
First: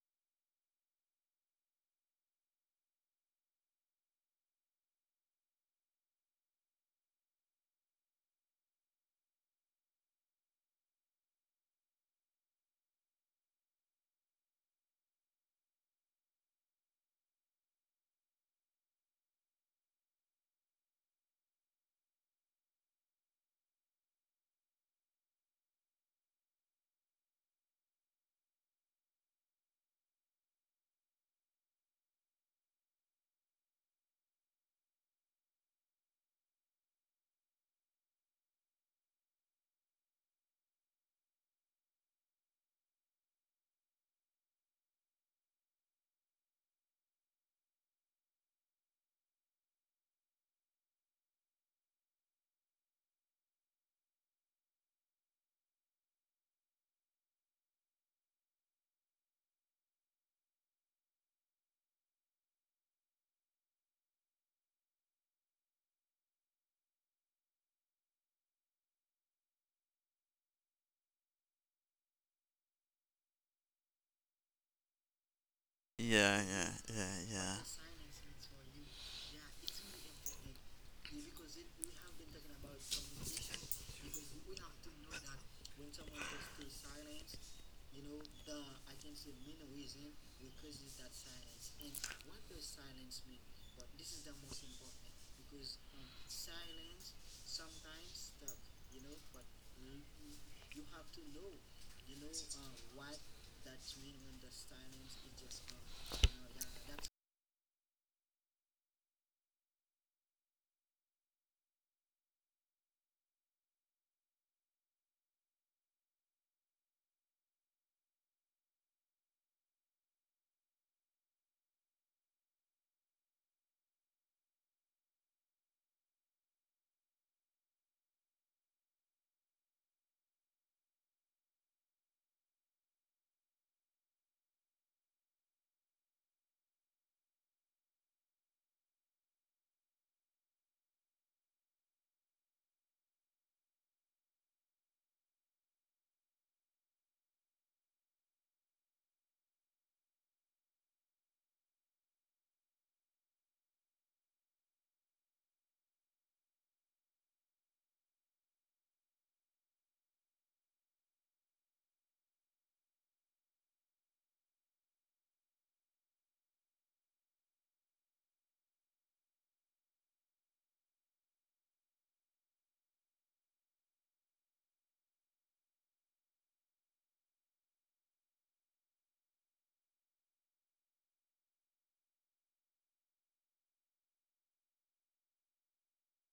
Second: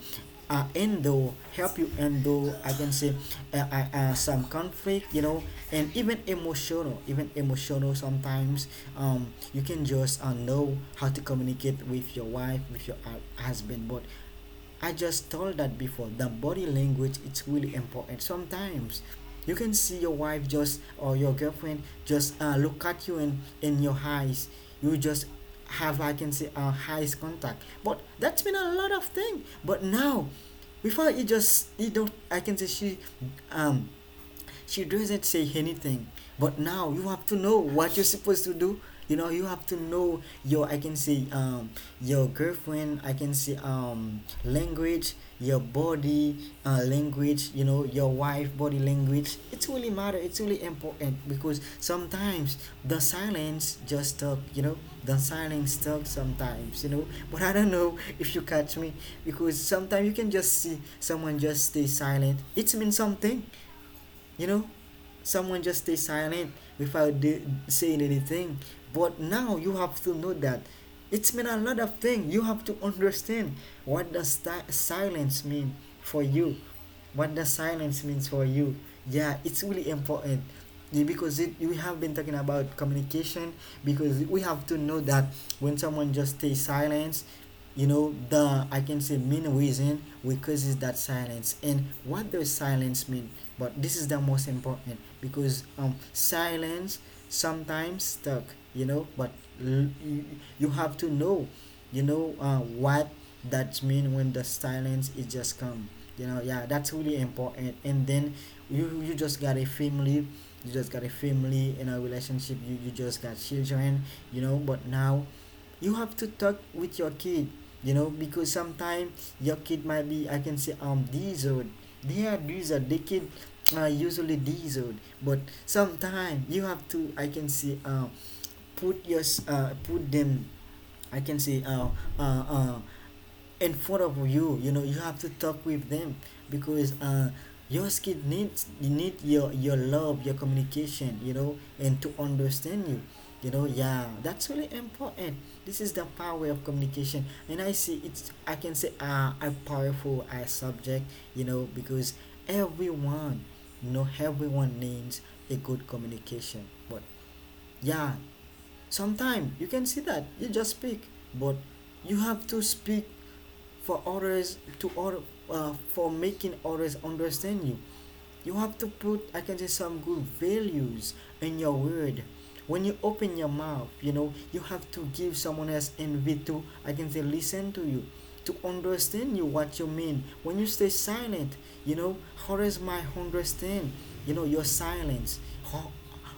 S1: End though help you, end though, I can say, some conflict, you know. And even emotional, even emotional, sometimes you can just know how to communicate with your wife, with your husband. But I just told that before, the body language, it's really important. Sometimes you can see your wife just, or your girlfriend, just look at you and in your eyes. You just have, I can say, eyes contact, but that's been a lot of thing. But now, before it just, you don't, I can say, um she doesn't say anything. But now you have to know what you're supposed to do. You know, you have to know your, I can say, your girlfriend, I can say, language, your body, language, you know, your wife body language, it's really matter, it's really important. Because sometimes the silence just talk. You know, the silence talk sometimes, you know. But I don't know if you catch me. Because sometimes you can just see someone just stay silent, it means something, you know. Someone just stay silent without saying anything. But now you have to know that it's mean a lot of things. You have to understand what does silence mean for
S2: Yeah,
S1: you,
S2: yeah, yeah,
S1: what does
S2: yeah.
S1: silence means for you. Yeah, it's really important. Yeah, because it, we have been talking about communication, because we have to know that when someone just stays silent, you know, the, I can say, main reason we causes that silence, and what does silence mean. But this is the most important, because silence sometimes stuck, you know. But you, you have to know, you know, what that mean, when the silence is just come, you know. Yeah, that's really important. And then, you just got a family, you just got a family in a relationship, you just got children, you know. But now you have to talk with your kid, you know, because sometimes your kid might be, I can say, disordered. They are disordered, the kid are usually disordered. But sometimes you have to, I can say, put your put them, I can say, uh, uh, in front of you, you know. You have to talk with them. Because your kid needs you, need your love, your communication, you know, and to understand you. You know, yeah, that's really important. This is the power of communication, and I see it's, I can say, a powerful subject. You know, because everyone, you know, everyone needs a good communication. But yeah, sometimes you can see that you just speak, but you have to speak for others to order, for making others understand you. You have to put, I can say, some good values in your word. When you open your mouth, you know, you have to give someone else envy to, I can say, listen to you, to understand you what you mean. When you stay silent, you know, others might understand, you know, your silence. How,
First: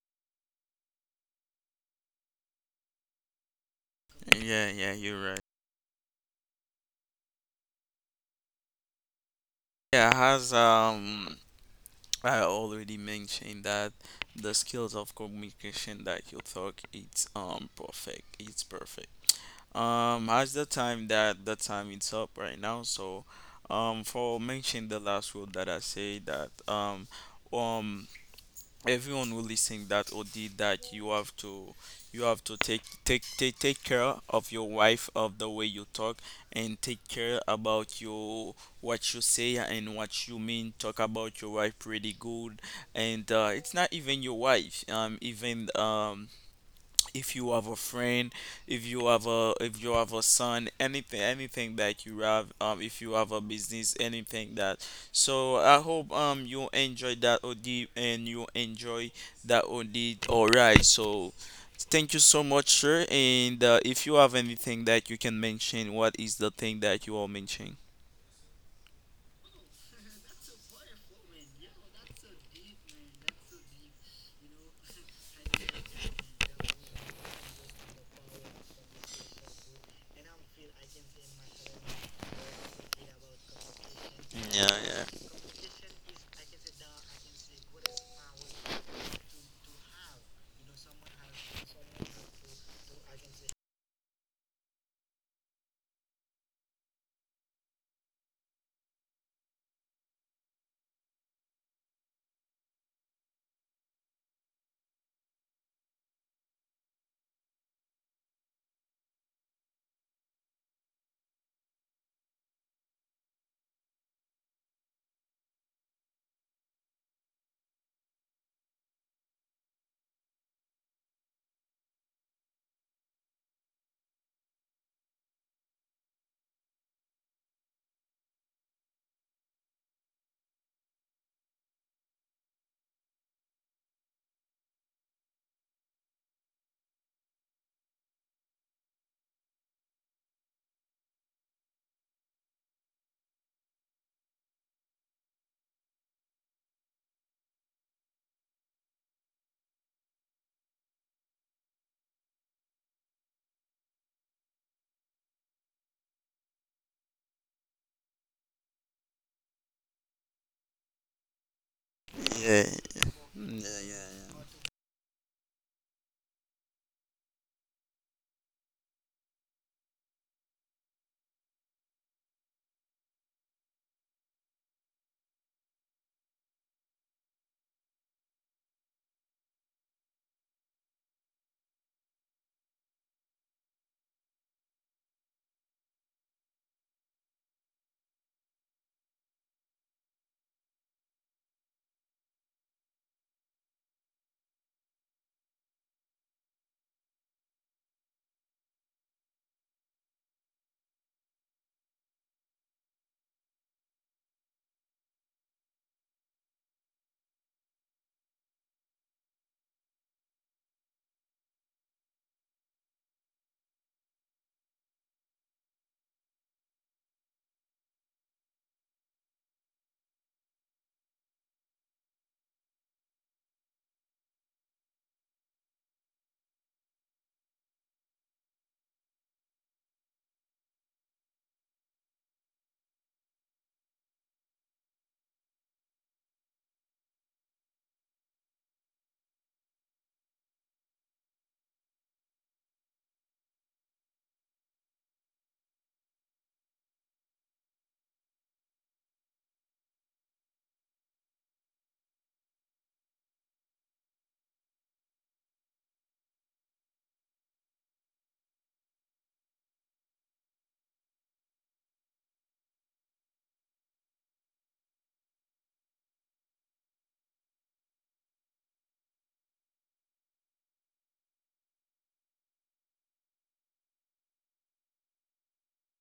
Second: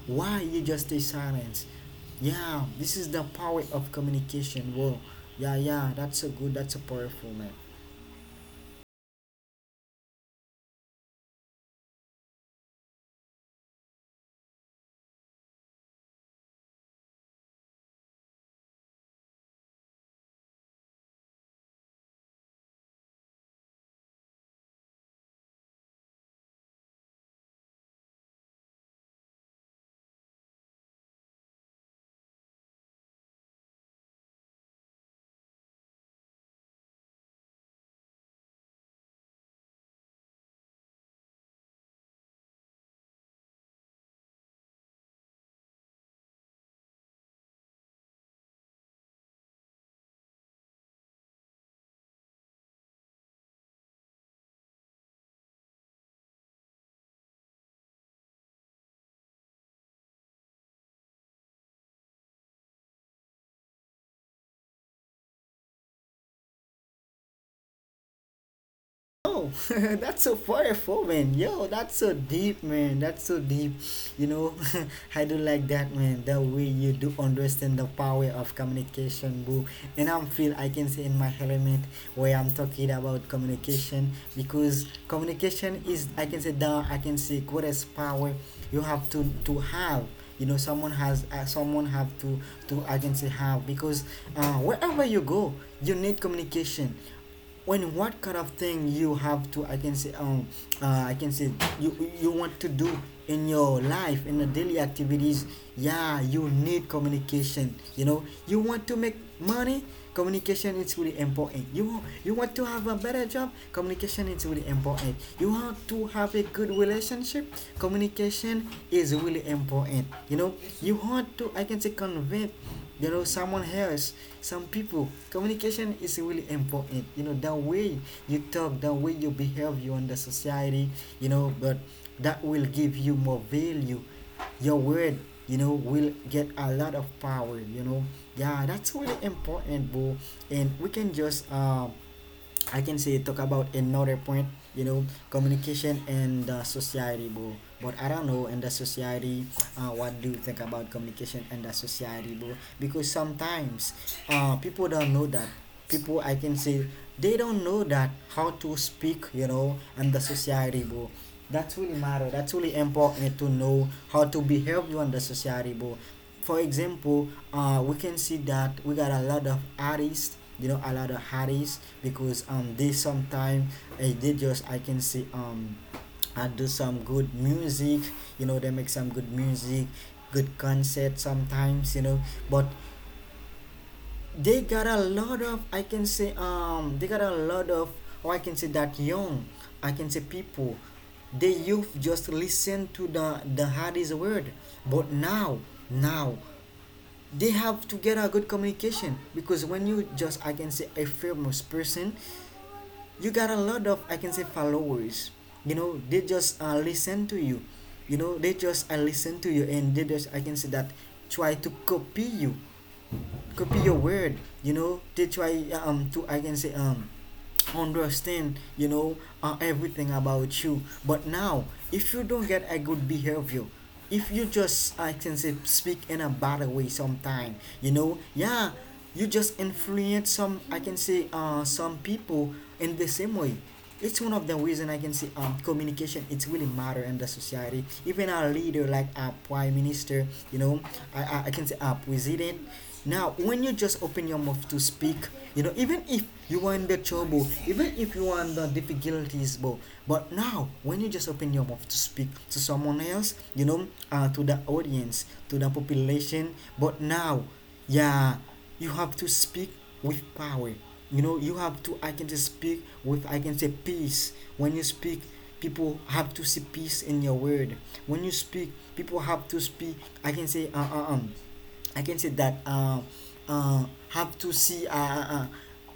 S1: why you just stay silent? Yeah, this is the power of
S2: Yeah,
S1: communication.
S2: yeah,
S1: Whoa.
S2: you're right.
S1: Yeah, yeah, that's a good, that's a powerful man.
S2: Yeah, as I already mentioned that, the skills of communication that you talk, it's perfect. It's perfect. As the time it's up right now, so for mentioning the last word that I say, that um, everyone who listening that or did that, you have to, take care of your wife, of the way you talk, and take care about your, what you say and what you mean. Talk about your wife pretty good, and it's not even your wife. Even if you have a friend, if you have a, son, anything, that you have, if you have a business, anything that. So I hope you enjoy that od, and you enjoy that od. All right, so thank you so much, sir, and if you have anything that you can mention, what is the thing that you are mentioning?
S1: Oh, that's so powerful, man. Yo, that's so deep, man. That's so deep. You know, I do like that, man. The way you do understand the power of communication, boo. And I'm feel, I can say, in my element where I'm talking about communication,
S2: Yeah,
S1: because
S2: yeah,
S1: communication is, I can say, the, I can say, greatest power you have to have. You know, someone has, someone have to, I can say, have. Because wherever you go, you need communication. When, what kind of thing you have to, I can say, I can say, you you want to do in your life, in the daily activities, yeah, you need communication. You know, you want to make money, communication is really important. You you want to have a better job, communication is really important. You want to have a good relationship, communication is really important, you know. You want to, I can say, convince, you know, someone else, some people, communication is really important. You know, the way you talk, the way you behave you in the society, you know, but that will give you more value. Your word, you know, will get a lot of power, you know. Yeah, that's really important, bro. And we can just I can say talk about another point, you know, communication and the society, bro. But I don't know, in the society, what do you think about communication and the society, bro? Because sometimes, people don't know that. People, I can say, they don't know that how to speak, you know, and the society, bro. That's really matter. That's
S2: yeah.
S1: really important to
S2: Mm, yeah,
S1: know how
S2: yeah.
S1: to behave you in the society, bro. For example, we can see that we got a lot of artists, you know, a lot of artists, because they sometimes, they just, I can see do some good music, you know, they make some good music, good concert sometimes, you know. But they got a lot of, I can say, they got a lot of, or I can say that young, I can say people, the youth, just listen to the hardest word. But now they have to get a good communication, because when you just, I can say, a famous person, you got a lot of, I can say, followers, you know, they just listen to you. You know, they just listen to you, and they just, I can say that, try to copy you, copy your word. You know, they try to, I can say, understand, you know, everything about you. But now, if you don't get a good behavior, if you just, I can say, speak in a bad way sometime, you know, yeah, you just influence some, I can say, some people in the same way. It's one of the reason I can see, communication, it's really matter in the society. Even our leader, like our prime minister, you know, I can say our president, now when you just open your mouth to speak, you know, even if you are in the trouble, even if you are in the difficulties, bro. But now, when you just open your mouth to speak to someone else, you know, to the audience, to the population. But now, yeah, you have to speak with power. You know, you have to, I can say, speak with, I can say, peace. When you speak, people have to see peace in your word. When you speak, people have to speak, I can say, uh, uh, um. I can say that have to see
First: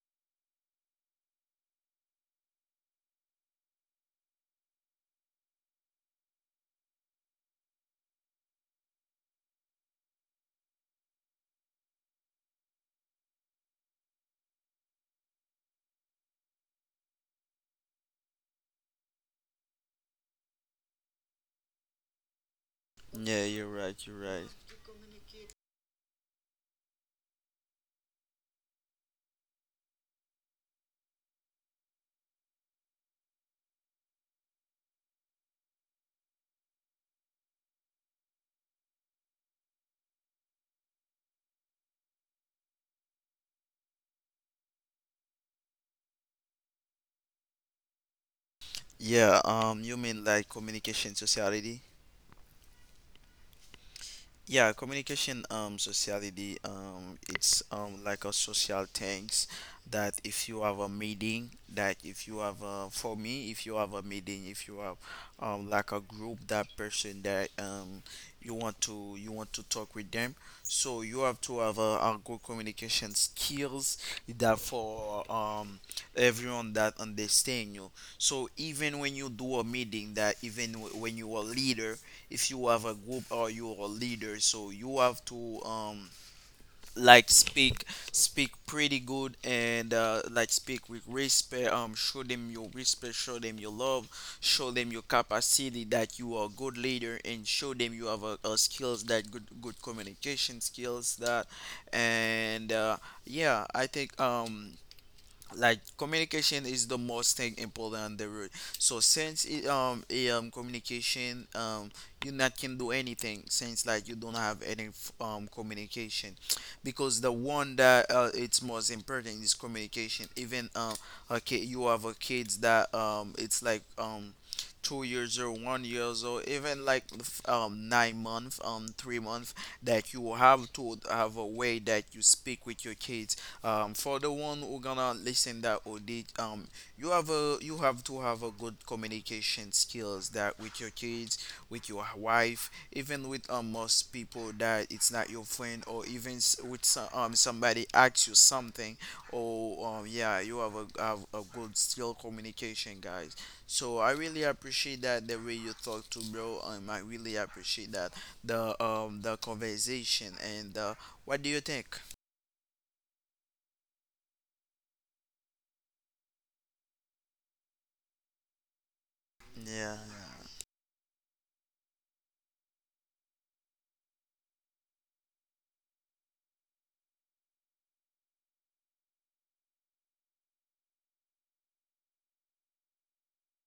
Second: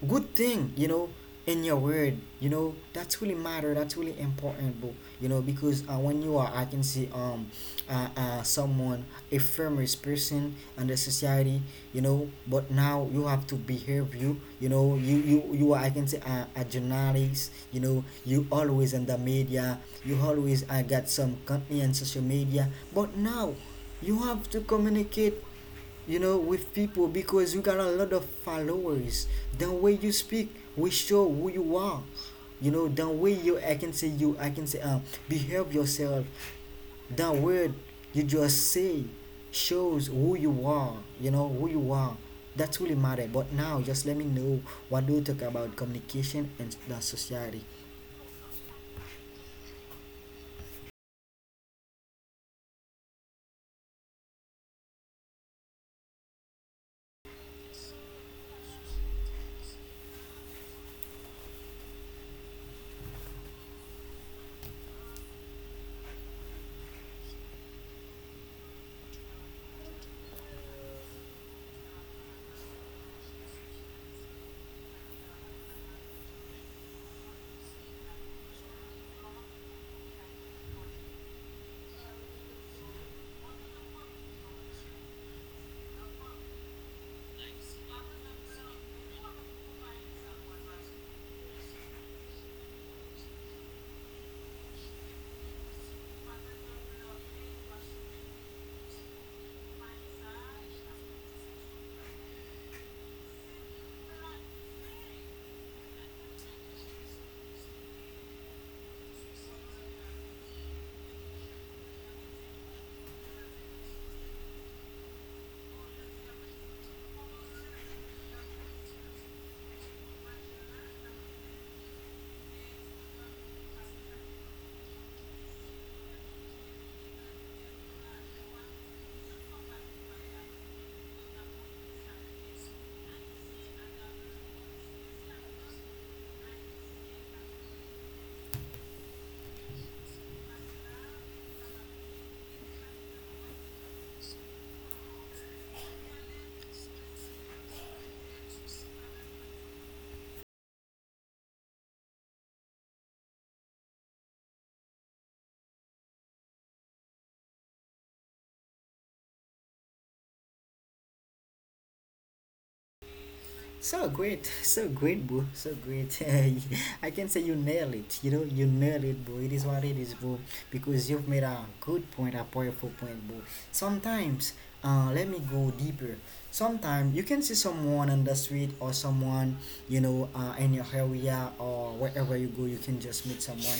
S1: a good thing, you know, in your word. You know, that's really matter. That's really important, bro. You know, because when you are, I can see, someone, a famous person in the society, you know, but now you have to behave you, you know, you are, I can say, a journalist, you know, you always in the media, you always, I got some company on social media. But
S2: Yeah,
S1: now
S2: you're right, you're
S1: you have
S2: right.
S1: to communicate, you know, with people, because you got a lot of followers. The way you speak, we show who you are. You know, the way you, I can say, you, I can say, behave yourself, the word you just say shows who you are, you know, who you are. That's really matter. But now, just let me know, what do you think about communication and the society?
S2: Yeah, you mean like communication sociality? Yeah, communication, sociality, it's like a social things, that if you have a meeting, that if you have a, for me, if you have a meeting, if you have like a group, that person that you want to, talk with them, so you have to have a, good communication skills, that for everyone that understand you. So even when you do a meeting, that even when you are leader, if you have a group or you're a leader, so you have to like speak pretty good, and like speak with respect, show them your respect, show them your love, show them your capacity, that you are a good leader, and show them you have a, skills that good, communication skills, that, and yeah, I think like communication is the most thing important on the road. So since it, communication, you not can do anything, since like you don't have any communication. Because the one that it's most important is communication. Even okay, you have a kids, that it's like 2 years or 1 years or even like 9 month, 3 month, that you have to have a way that you speak with your kids, for the one who gonna listen that audit, you have to have a good communication skills, that with your kids, with your wife, even with most people that it's not your friend, or even with some, somebody asks you something, or yeah, you have a, have a good skill communication, guys. So I really appreciate that, the way you talk to, bro. I really appreciate that, the the conversation, and what do you think?
S1: So great, so great, bro, so great. I can say you nail it. You know, you nail it, bro. It is what it
S2: Yeah.
S1: is, bro. Because you've made a good point, a powerful point, bro. Sometimes, let me go deeper. Sometimes you can see someone on the street, or someone, you know, in your area, or wherever you go, you can just meet someone,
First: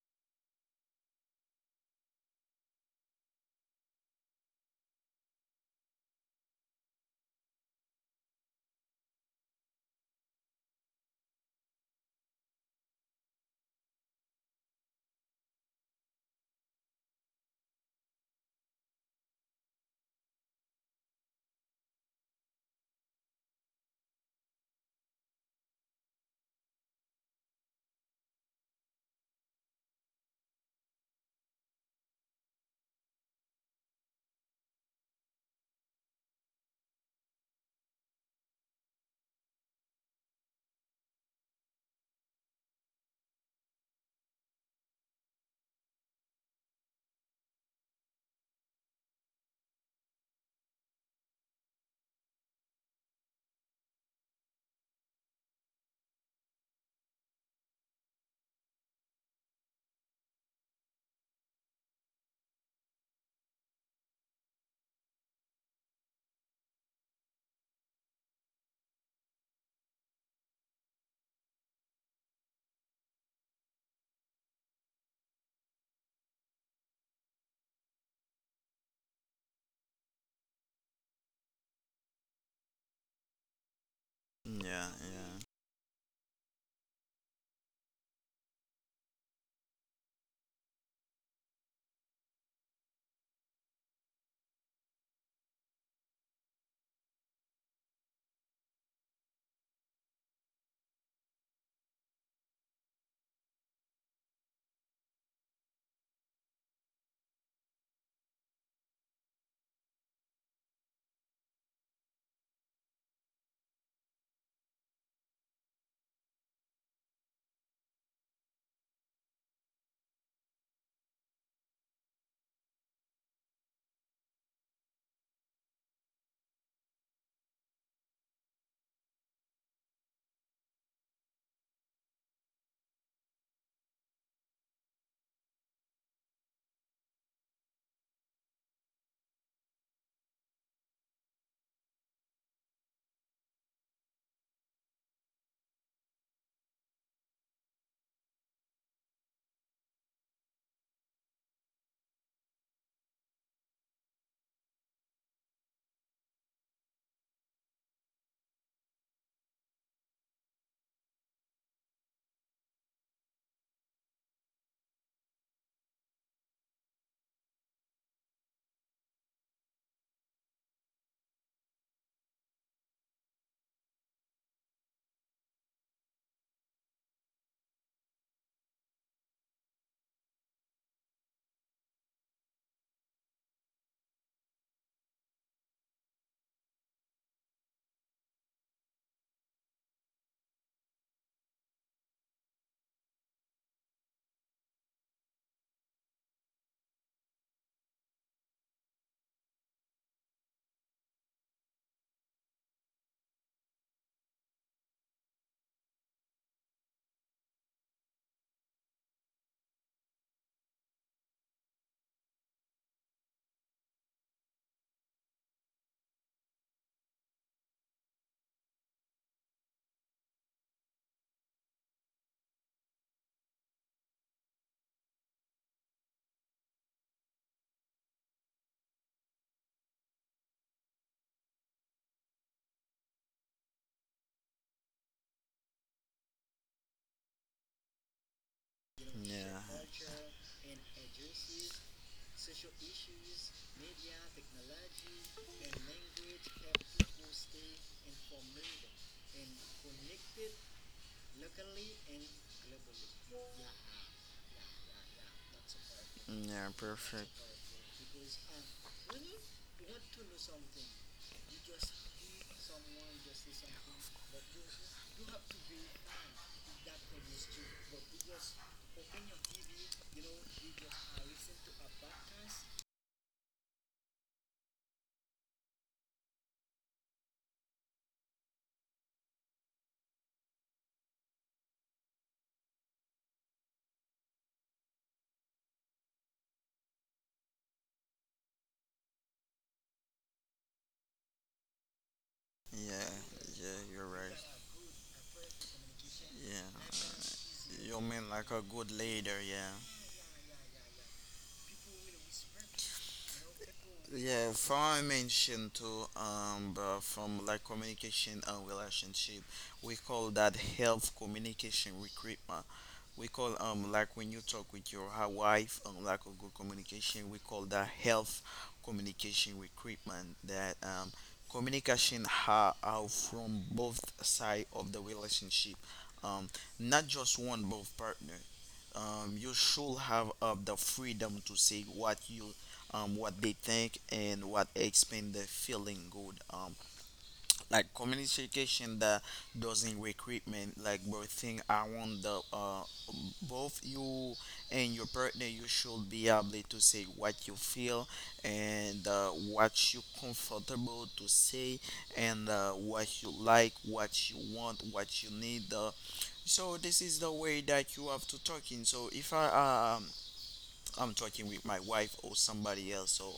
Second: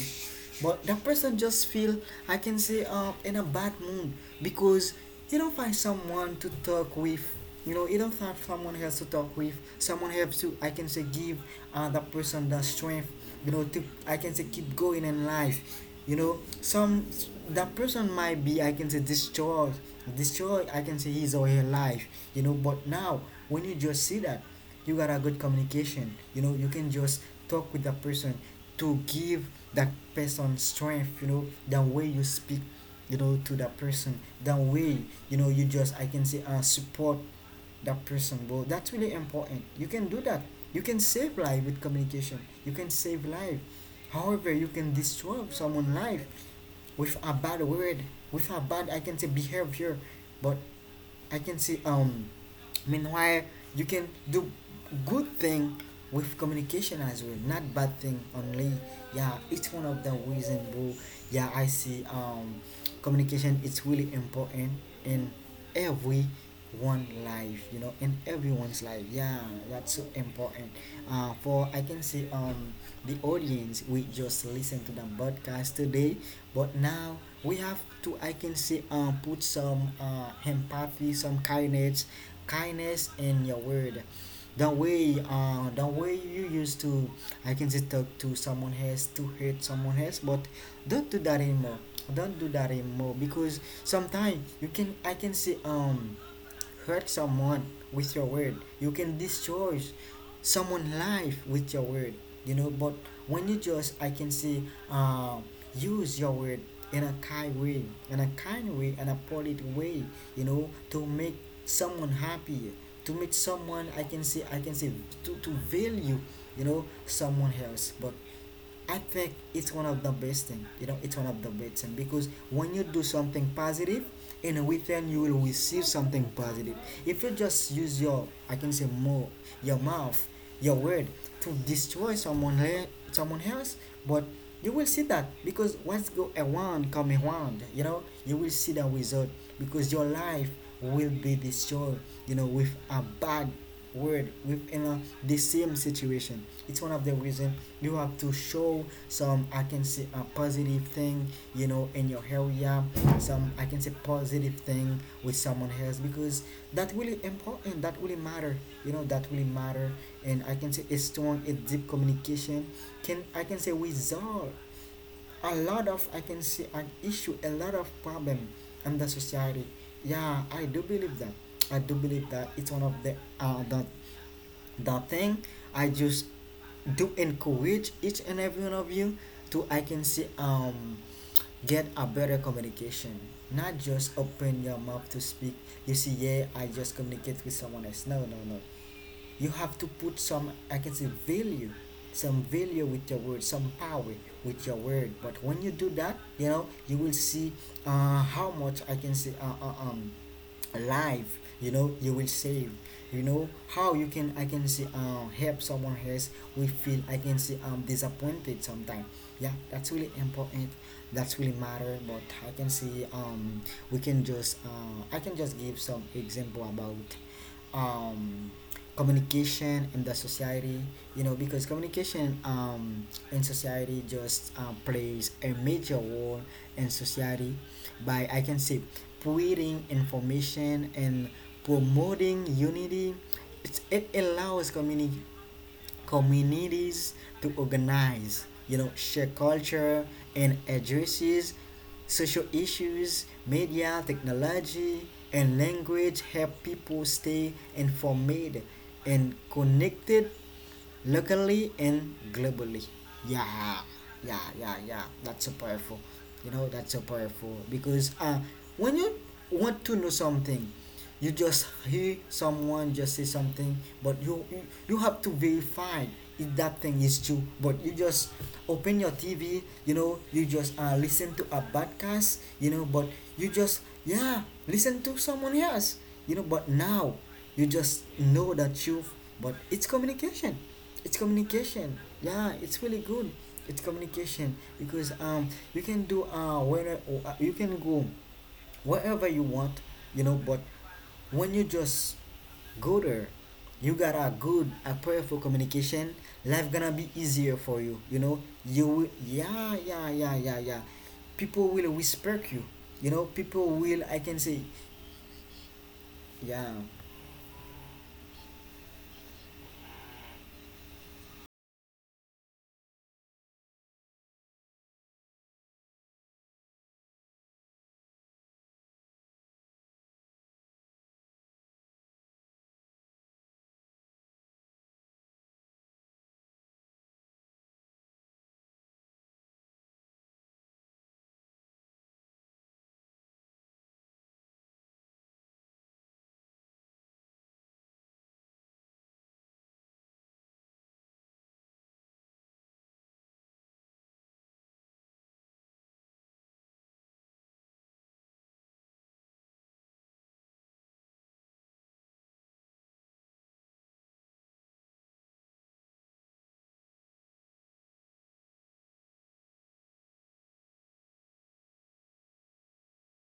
S1: but that person just feel, I can say, in a bad mood. Because you don't find someone to talk with, you know, you don't find someone else to talk with, someone helps to, I can say, give, that person the strength, you know, to, I can say, keep going in life. You know, some, that person might be, I can say, destroyed, destroyed, I can say, his or her life, you know. But now, when you just see that, you got a good communication, you know, you can just talk with that person, to give that person strength. You know, the way you speak, you know, to that person, the way, you know, you just, I can say, support that person, bro. That's really important. You can do that. You can save life with communication. You can save life. However, you can destroy someone's life with a bad word, with a bad, I can say, behavior. But I can see, meanwhile, you can do good thing with communication as well, not bad thing only. Yeah, it's one of the reason, bro. Yeah, I see, communication is really important in every one life, you know, in everyone's life. Yeah, that's so important. For I can see, the audience we just listen to the podcast today. But now we have to, I can say, put some empathy, some kindness, in your word. The
S2: Yeah,
S1: way, the way you used to, I can say, talk to someone else, to hurt someone else. But don't do that anymore. Don't do that anymore, because sometimes you can, I can say, hurt someone with your word. You can destroy someone's life with your word. You know, but when you just, I can say, uh, use your word in a kind way, in a kind way, in a polite way. You know, to make someone happy, to make someone, I can say, to value, you know, someone else. But I think it's one of the best thing. You know, it's one of the best thing, because when you do something positive, in a return you will receive something positive. If you just use your, I can say, more, your mouth, your word, to destroy someone, someone else, but you will see that, because what's go around come around. You know, you will see the result, because your life will be destroyed. You know, with a bad word, with, you know, the same situation. It's one of the reason you have to show some, I can see, a positive thing, you know, in your area. Some, I can say, positive thing with someone else, because that really important. That really matter. You know, that really matter. And I can say a strong, a deep communication can, I can say, resolve a lot of, I can say, an issue, a lot of problem in the society. Yeah, I do believe that. I do believe that it's one of the, the thing I just do encourage each and every one of you to, I can see, get a better communication. Not just open your mouth to speak. You see, yeah, I just communicate with someone else. No, no, no. You have to put some, I can say, value, some value with your word, some power with your word. But when you do that, you know, you will see how much, I can say, life, you know, you will save. You know, how you can, I can say, help someone else we feel, I can say, disappointed sometimes. Yeah, that's really important. That's really matter. But I can see, we can just, I can just give some example about um communication in the society. You know, because communication, in society just, plays a major role in society, by, I can say, putting information and promoting unity. It's, it allows communities to organize, you know,
S2: yeah,
S1: share culture,
S2: yeah,
S1: and addresses social issues. Media, technology, and language help people stay informed and connected, locally and globally. Yeah yeah yeah yeah that's so powerful. You
S2: yeah,
S1: know, that's so
S2: perfect.
S1: powerful, because when you want to know something, you just hear someone just say something, but you have to verify if that thing is true. But you just open your TV, you know, you just listen to a podcast, you know, but you just, yeah, listen to someone else. You know, but now you just know the truth. But it's communication, it's communication. Yeah, it's really good. It's communication, because you can do where you can go wherever you want, you know, but when you just go
S2: Yeah,
S1: there,
S2: yeah,
S1: you
S2: you're
S1: got
S2: right.
S1: a good, a powerful communication, life gonna
S2: Yeah,
S1: be easier for
S2: you
S1: you.
S2: mean
S1: You
S2: like
S1: know,
S2: a good
S1: you will.
S2: leader, yeah.
S1: Yeah, yeah, yeah, yeah, yeah. People will respect you. You know, people will, I can
S2: Yeah,
S1: say,
S2: for I mentioned too,
S1: yeah.
S2: but from like communication and relationship, we call that health communication recruitment. We call like when you talk with your wife, lack of good communication. We call that health communication recruitment. That communication ha out from both side of the relationship, um not just one, both partner. You should have the freedom to say what you, what they think, and what explain the feeling good, like communication that doesn't recruitment, like both thing around the both you and your partner, you should be able to say what you feel, and what you comfortable to say, and what you like, what you want, what you need, so this is the way that you have to talk in. So if I'm talking with my wife or somebody else. So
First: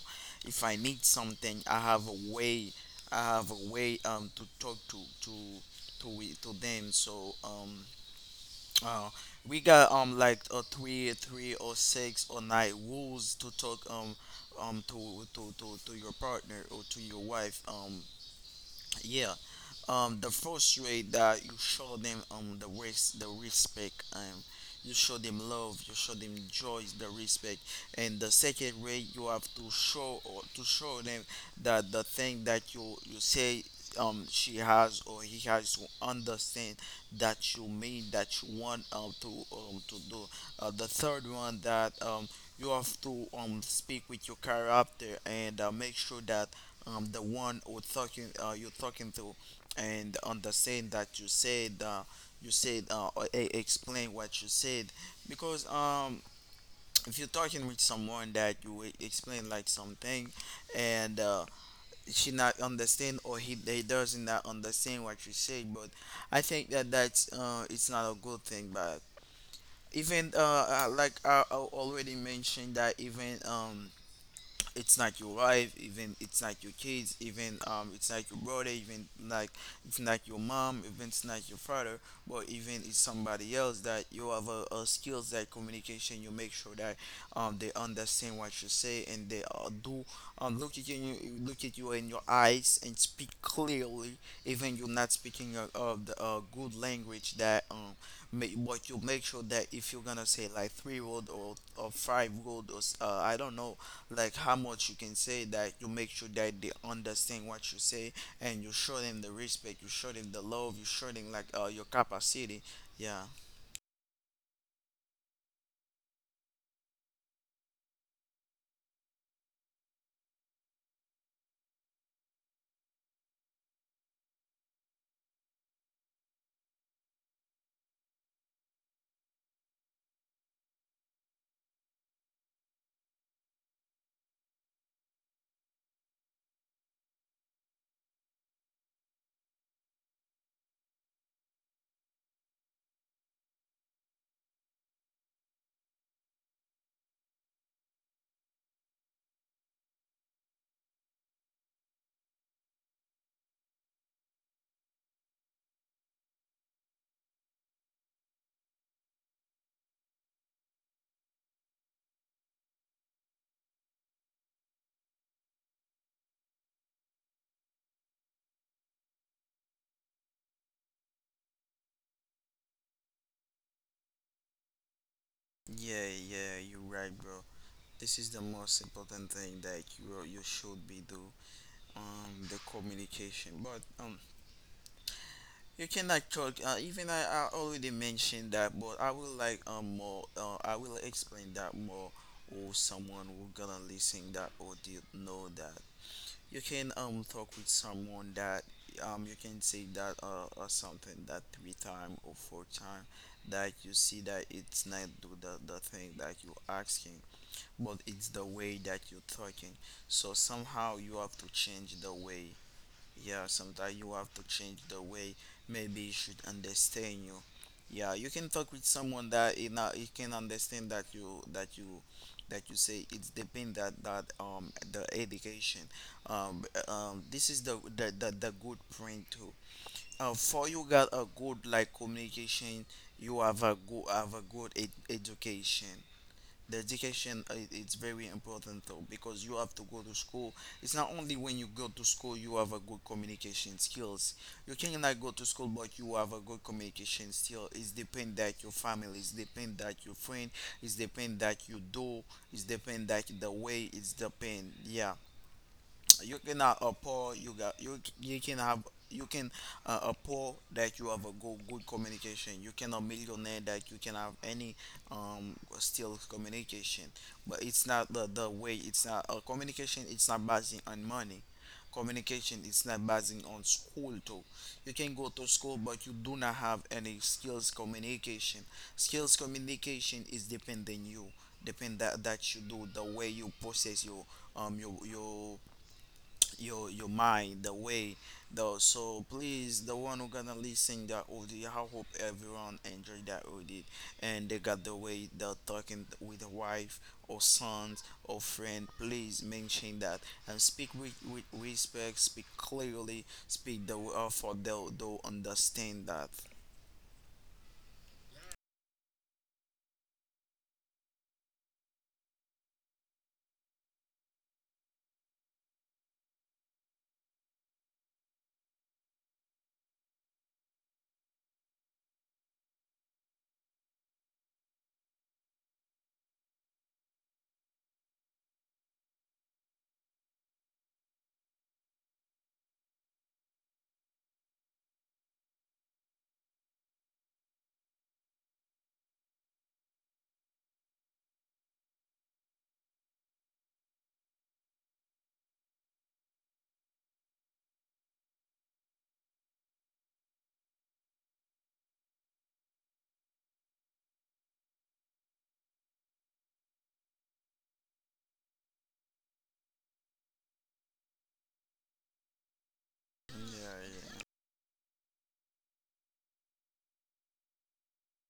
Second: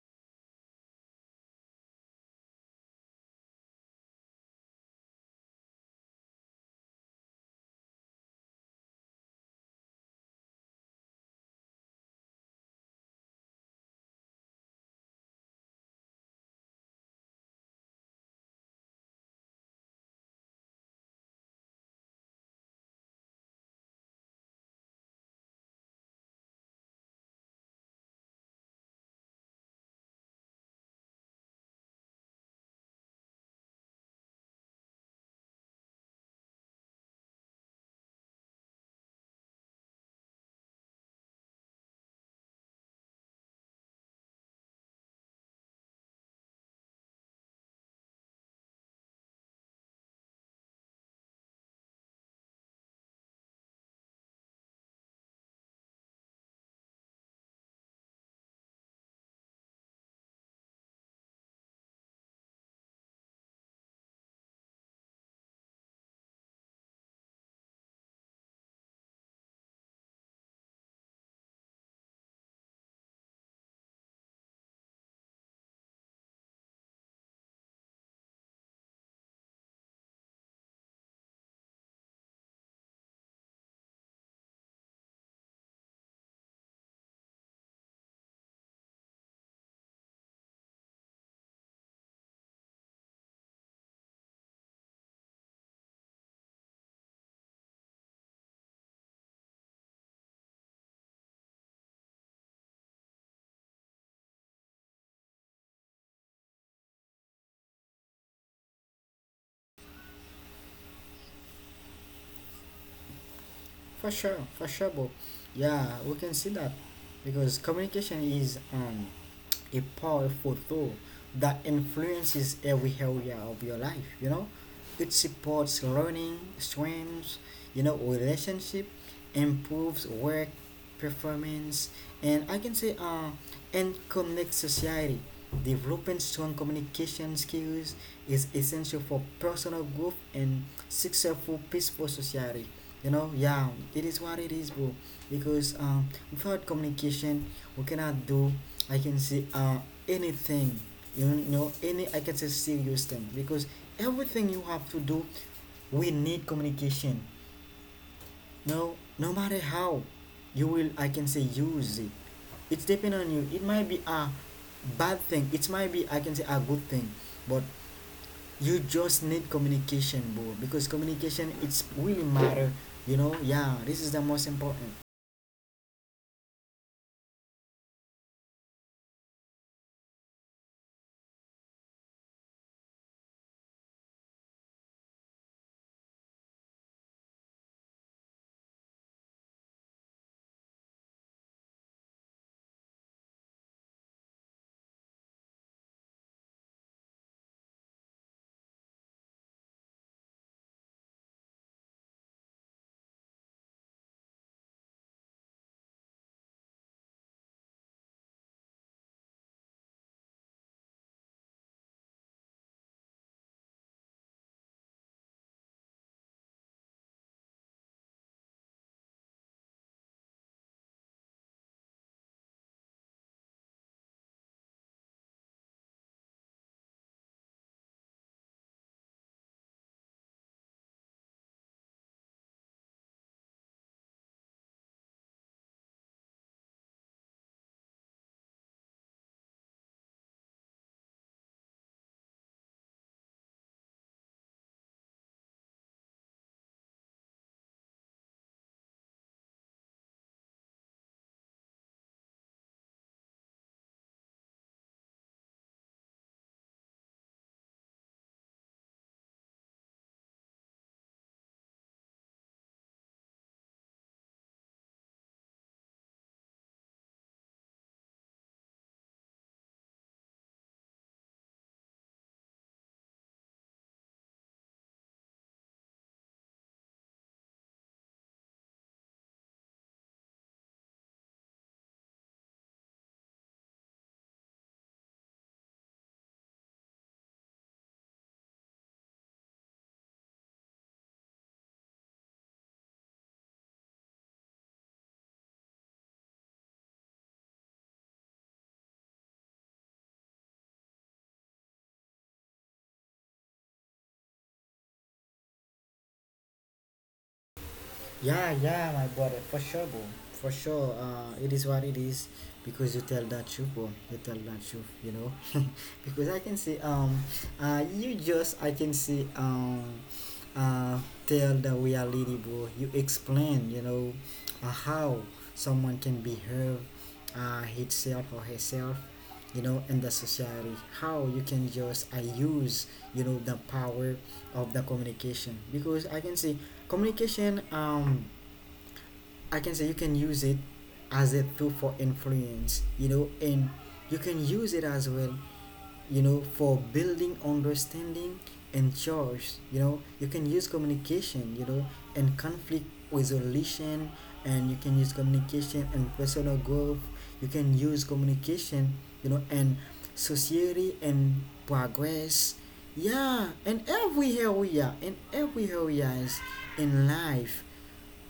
S2: if I need something, I have a way. I have a way to talk to we, to them. So uh we got like three, or six, or nine rules to talk, to your partner or to your wife. Yeah. The first way that you show them the the respect, you show them love, you show them joy, the respect. And the second way, you have to show, or to show them, that the thing that you say, she has or he has to understand, that you mean, that you want to do. The third one, that you have to speak with your character, and make sure that, the one who talking you're talking to, and understand that you said, or explain what you said. Because if you're talking with someone that you explain like something, and she not understand, or he, they doesn't not understand what you say. But I think that that's it's not a good thing, but even like I already mentioned that, even it's not your wife, even it's not your kids, even it's not your brother, even like it's not your mom, even it's not your father, but even it's somebody else, that you have a, skills that communication, you make sure that they understand what you say, and they do, look at you, in your eyes, and speak clearly. Even you're not speaking a, good language, that may, but you make sure that, if you're gonna say like three word, or five word or I don't know like how much you can say, that you make sure that they understand what you say, and you show them the respect, you show them the love, you show them like your capacity. Yeah.
S1: For sure, Bob. Yeah, we can see that, because communication is, a powerful tool that influences every area of your life. You know, it supports learning, strengths, you know, relationship, improves work performance, and I can say, and connects society. Developing strong communication skills is essential for personal growth and successful, peaceful society. You know, yeah, it is what it is, bro. Because, without communication, we cannot do, I can say, anything. You know, any, I can say, serious thing, because everything you have to do, we need communication. No, no matter how, you will, I can say, use it. It's depend on you. It might be a bad thing. It might be, I can say, a good thing, but you just need communication, bro, because communication, it's really matter, you know. Yeah, this is the most important.
S2: Yeah, yeah, you're right, bro. This is the most important thing that you should be do, um the communication. But you cannot talk. Even I already mentioned that, but I will like more. I will explain that more, or someone who gonna listen that, or did know that. You can talk with someone that you can say that or something that three time or four time, that you see that it's not do the, thing that you asking, but it's the way that you talking. So somehow you have to change the way. Yeah, sometimes you have to change the way, maybe you should understand you. Yeah, you can talk with someone that you know, you can understand that you that you say, it's depend that the education. This is the good point too, for you got a good like communication, you have a good, education. The education, it's very important though, because you have to go to school. It's not only when you go to school you have a good communication skills. You cannot go to school but you have a good communication skill. It's depend that your family, it's depend that your friend, it's depend that you do, it's depend that the way, it's depend, yeah. You cannot appear, you got, you can have, you can appear that you have a good, communication. You cannot millionaire that you can have any still communication. But it's not the, way. It's not communication. It's not basing on money. Communication, it's not basing on school too. You can go to school but you do not have any skills communication. Skills communication is depending you, depend that you do, the way you process your um your your your mind, the way, though. So please, the one who gonna listen that audio, I hope everyone enjoyed that audio, and they got the way they're talking with the wife or sons or friend. Please mention that, and speak with, respect, speak clearly, speak the way for they'll understand that.
S1: Yeah, yeah, my brother, for sure, bro, for sure. It is what it is because you tell that truth, bro, you tell that truth, you know. Because I can see you just, I can see, uh tell the reality, bro. You explain, you know, how someone can behave, uh, himself or herself, you know, in the society. How you can just, I use, you know, the power of the communication. Because I can see communication, um, I can say you can use it as a tool for influence, you know, and you can use it as well, you know, for building understanding and choice. You know, you can use communication, you know, and conflict resolution, and you can use communication and personal growth. You can use communication, you know, and society and progress.
S2: Yeah,
S1: Yeah, in
S2: yeah.
S1: every area, in every areas, in life,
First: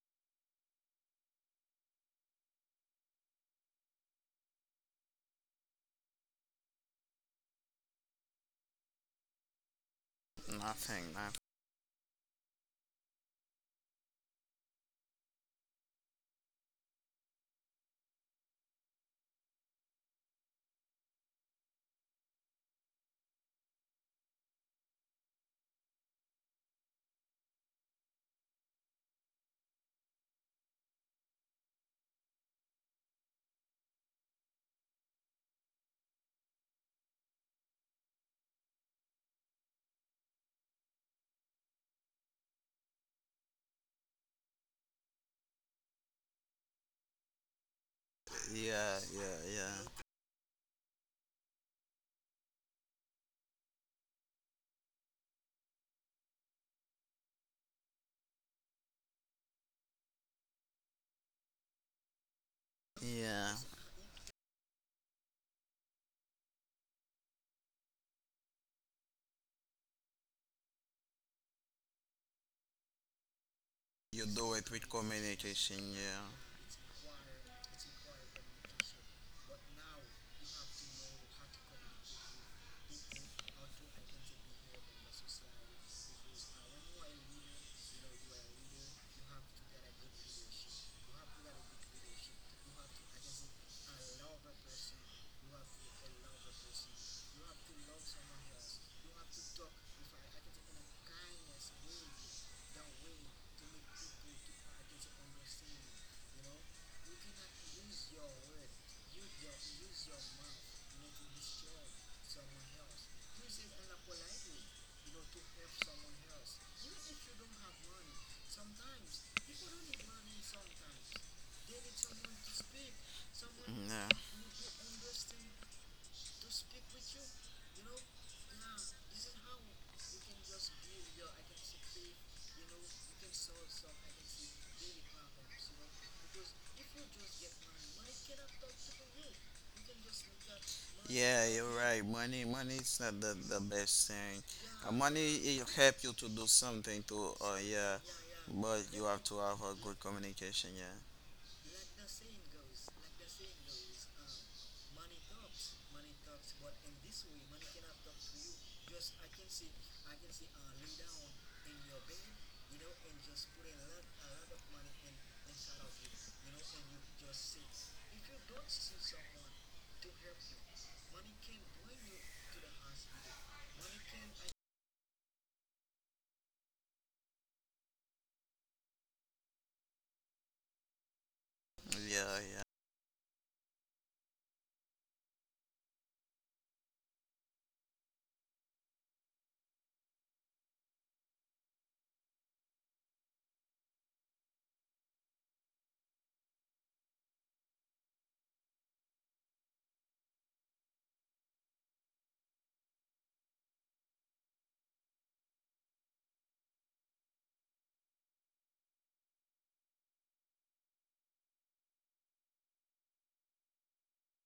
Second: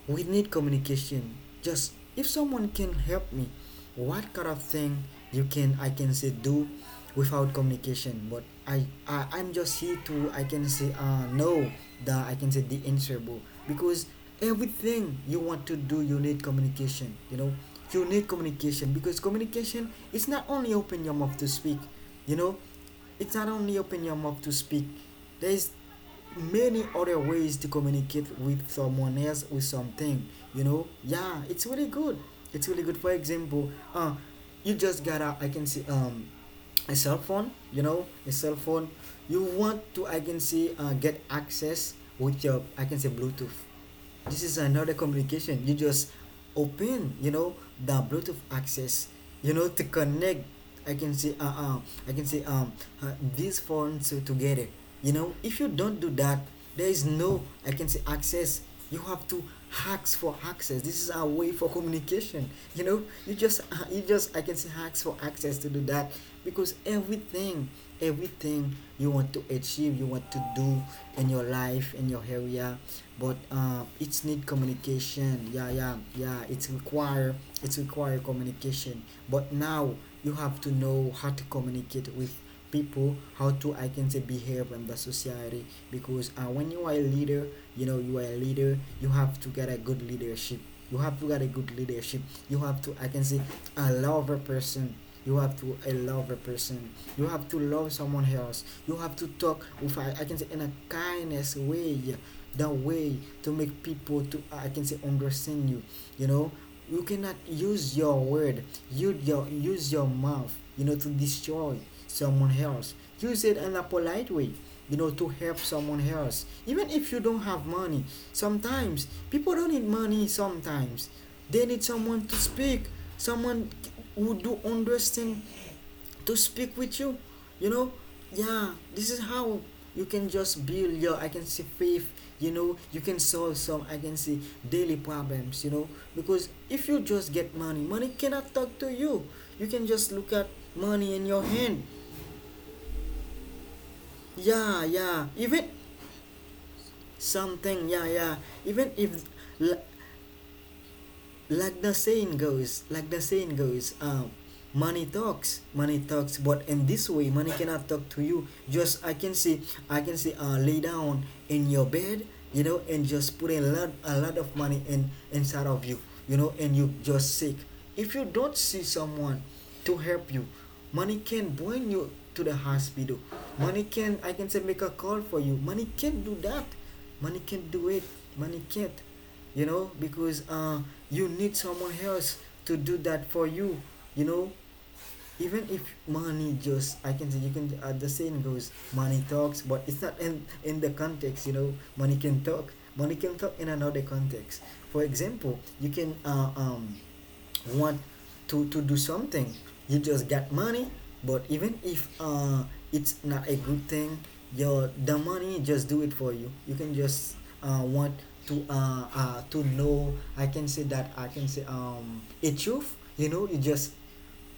S1: we need communication. Just if someone can help me, what kind of thing you can, I can say, do without communication? But I'm just here to, I can say,
S2: Nothing, nothing.
S1: no, the I can say the answerable. Because everything you want to do, you need communication. You know, you need communication because communication, it's not only open your mouth to speak. You know, it's not only open your mouth to speak. There is many other ways to communicate with someone else, with something, you know. Yeah, it's really good, it's really good. For example, you just got to, I can see, um, a cell phone, you know, a cell phone. You want to, I can see, get access with your, I can say, bluetooth. This is another communication. You just open, you know, the bluetooth
S2: Yeah,
S1: access, you know,
S2: yeah,
S1: to connect, I can say, I can say, uh, these phones together, you know. If you don't do that, there is no, I can say, access. You have to hacks for access. This is our way for communication. You know,
S2: yeah,
S1: you just
S2: yeah.
S1: you just, I can say, hacks for access to do that. Because everything, everything you want to achieve, you want to do in your life, in your area, but it's
S2: You
S1: need
S2: do it with
S1: communication. Yeah,
S2: communication,
S1: yeah,
S2: yeah,
S1: yeah, it's require, it's require communication. But now you have to know how to communicate with people, how to, I can say, behave in the society. Because when you are a leader, you know, you are a leader, you have to get a good leadership, you have to get a good leadership. You have to, I can say, a lover person, you have to a lover person. You have to love someone else. You have to talk with, I can say, in a kindness way, the way to make people to, I can say, understand you. You know, you cannot use your word, use your, use your mouth, you know, to destroy someone else. Use it in a polite way, you know, to help someone else. Even if you don't have money, sometimes people don't need money. Sometimes they need someone to speak, someone
S2: yeah.
S1: who do understand, to speak with you, you know. Yeah, this is how you can just build your, I can say, faith, you know. You can solve some, I can say, daily problems, you know. Because if you just get money, money cannot talk to you. You can just look at money in your
S2: Yeah,
S1: hand.
S2: you're right. Money, money is not the, best thing.
S1: Yeah, yeah,
S2: Money,
S1: even
S2: it help you to do something to
S1: something, yeah,
S2: yeah,
S1: yeah. Even
S2: but you
S1: if,
S2: have to have
S1: l-
S2: a good communication. Yeah,
S1: like the saying goes, like the saying goes, um, money talks, money talks. But in this way, money cannot talk to you. Just, I can see, I can see, uh, lay down in your bed, you know, and just put a lot of money in, inside of you, you know, and you just sick. If you don't see someone to help you, money can bring you to the hospital. Money can, I can say, make a call for you. Money can do that, money can do it, money can't. You know, because you need someone else to
S2: yeah,
S1: do that for you, you know. Even if money, just I can say, you can, the saying goes money talks, but it's not in, in the context. You know, money can talk, money can talk in another context. For example, you can, want to do something. You just got money, but even if, it's not a good thing, your the money just do it for you. You can just want to, to know, I can say that, I can say, um, a truth. You know, you just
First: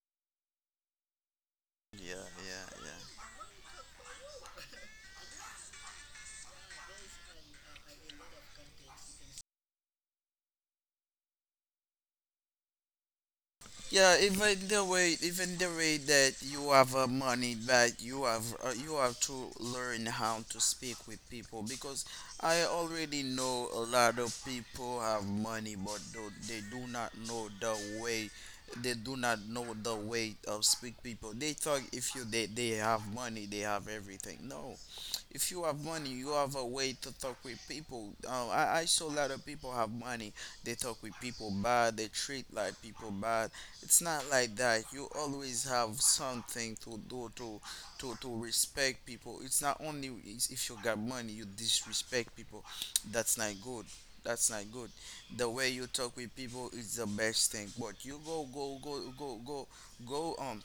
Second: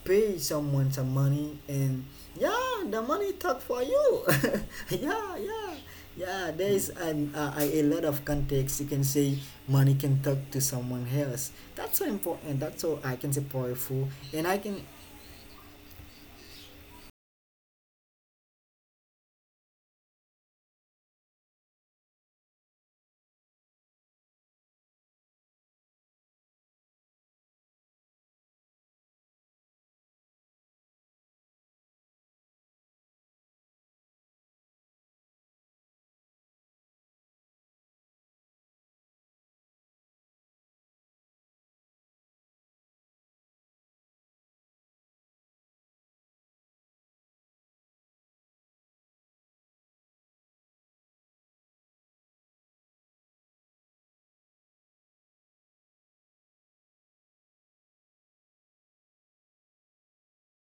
S1: pay someone some money, and
S2: yeah, yeah,
S1: yeah,
S2: yeah,
S1: the
S2: yeah.
S1: money talk for you. Yeah, yeah, yeah. There is an, a lot of context, you can say money can talk to someone else. That's so important, that's so, I can say, powerful.
S2: Yeah,
S1: And I can
S2: even the way that you have money, but you have to learn how to speak with people, because I already know a lot of people have money, but do, they do not know the way. They do not know the way of speak people. They thought if you they, have money, they have everything. No, if you have money, you have a way to talk with people. I saw a lot of people have money. They talk with people bad. They treat like people bad. It's not like that. You always have something to do to, to respect people. It's not only if you got money, you disrespect people. That's not good. That's not good. The way you talk with people is the best thing. But you go,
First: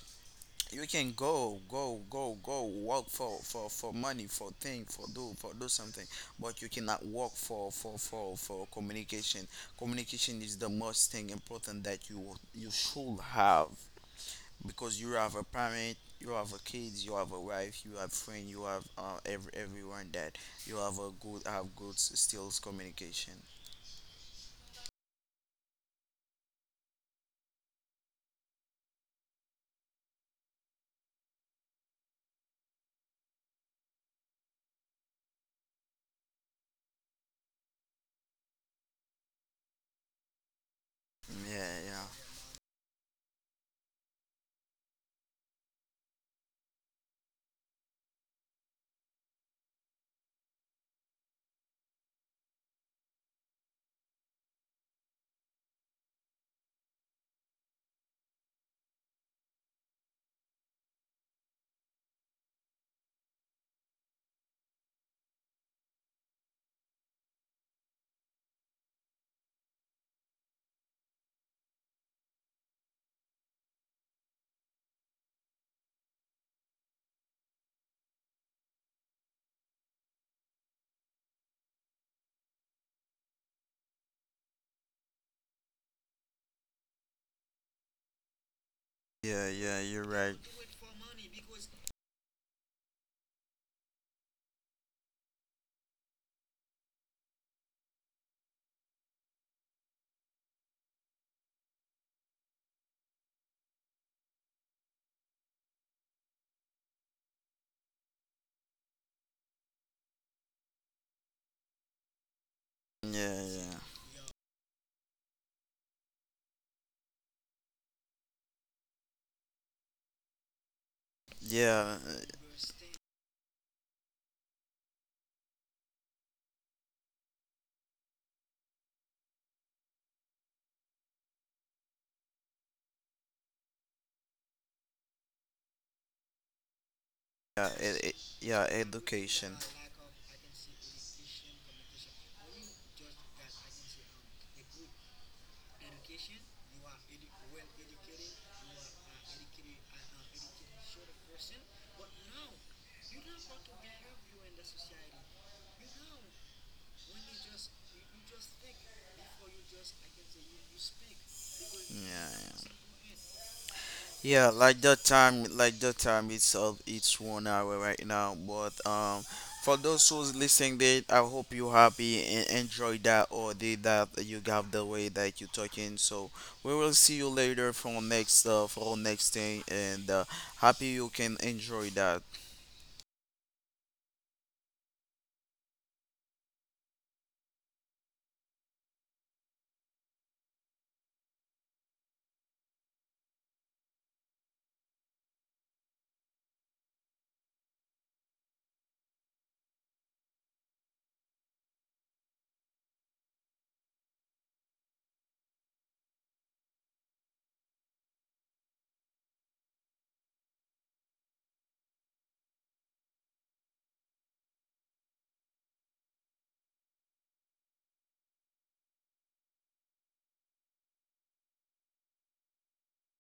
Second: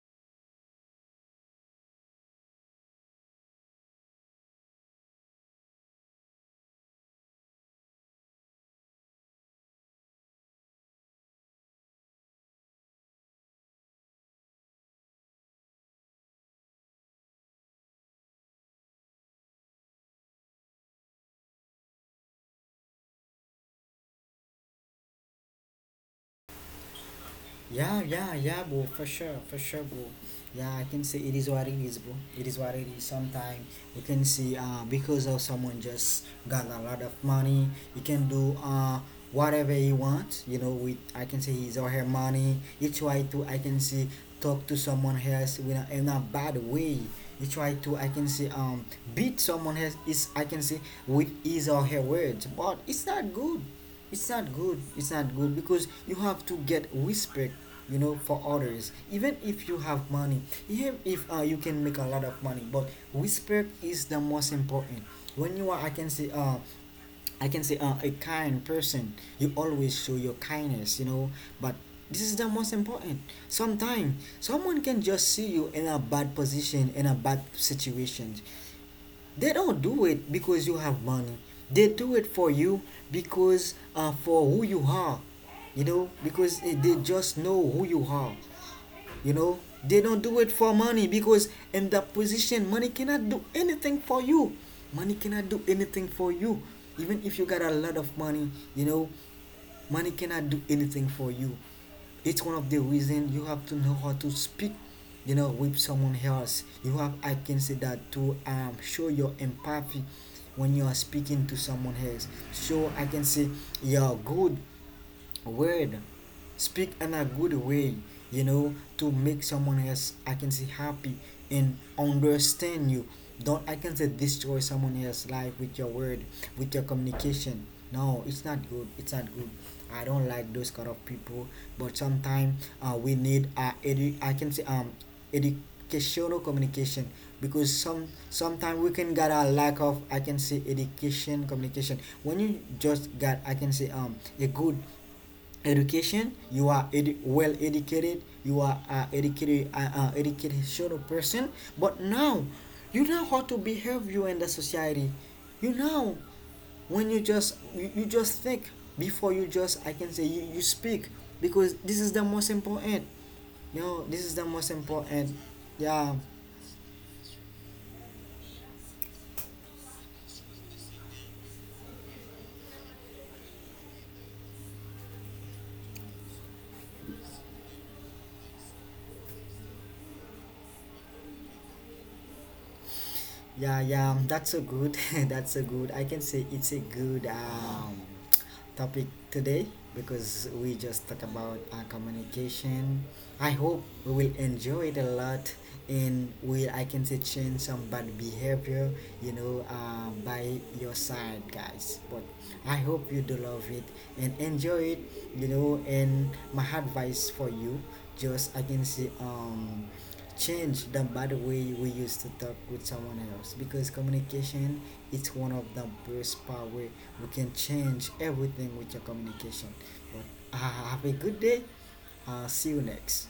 S2: you can go work for money, for thing, for do, something. But you cannot work for communication. Communication is the most thing important that you should have, because you have a parent, you have a kids, you have a wife, you have friend, you have everyone that you have a good, have good skills communication.
S1: Yeah, yeah, yeah, bro, for sure, bro. Yeah, I can say it is what it is, bro. It is what it is. Sometimes you can see, because of someone just got a lot of money, he can do, whatever he wants, you know, with, I can say,
S2: Yeah,
S1: his or
S2: yeah,
S1: her money. He try to, I can see, talk to someone else in a bad way. He try to, I can say, beat someone else, is, I can say, with his or her words. But it's not good, it's not good. It's not good because you have to get respect, you know, for others. Even if you have money, even if you can make a lot of money, but respect is the most important. When you are, I can say, a kind person, you always show your kindness, you know. But this is the most important. Sometimes someone can just see you in a bad position, in a bad situation. They don't do it because you have money. They do it for you because for who you are. You know, because eh, they just know who you are, you
S2: yeah,
S1: know.
S2: yeah,
S1: They
S2: you're
S1: don't
S2: right.
S1: do it for money because in that position, money cannot do anything for you. Money cannot do anything for you. Even if you got a lot of money, you know, money cannot do anything for you. It's one of the reasons you have to know how to speak, you know, with someone else. You have, I can say that, to show your empathy when you are speaking to someone else. So, I can say,
S2: Yeah,
S1: you're good word, speak in a good way, you know, to make someone else, I can say, happy and
S2: yeah, yeah.
S1: understand you. Don't, I can say, destroy someone else's life with your word, with your communication. No, it's not good, it's not good. I don't like those kind of people. But sometimes we need I can say, um, educational communication. Because
S2: Yeah, yeah,
S1: sometimes we can get a
S2: education.
S1: lack of, I can say, education communication. When you just got, I can say, um, a good education, you are well educated, you are educated, educational person. But now you know how to behave you in the society, you know. When you just you just think before you just, I can say, you speak, because this
S2: Yeah,
S1: is the most
S2: yeah.
S1: important. You know, this is the
S2: Yeah,
S1: most
S2: like that
S1: important.
S2: time,
S1: Yeah.
S2: itself, it's 1 hour right now. But for those who's listening, they, I hope you happy and enjoy that, or did that you got the way that you talking. So we will see you later for next thing, and happy you can enjoy that.
S1: Yeah, yeah, that's so good. That's so good. I can say it's a good, topic today because we just talk about communication. I hope we will enjoy it a lot, and we, I can say, change some bad behavior, you know, by your side, guys. But I hope you do love it and enjoy it, you know. And my advice for you, just, I can say, um, change the bad way we used to talk with someone else, because communication is one of the best power we can change everything with your communication. But have a good day. See you next.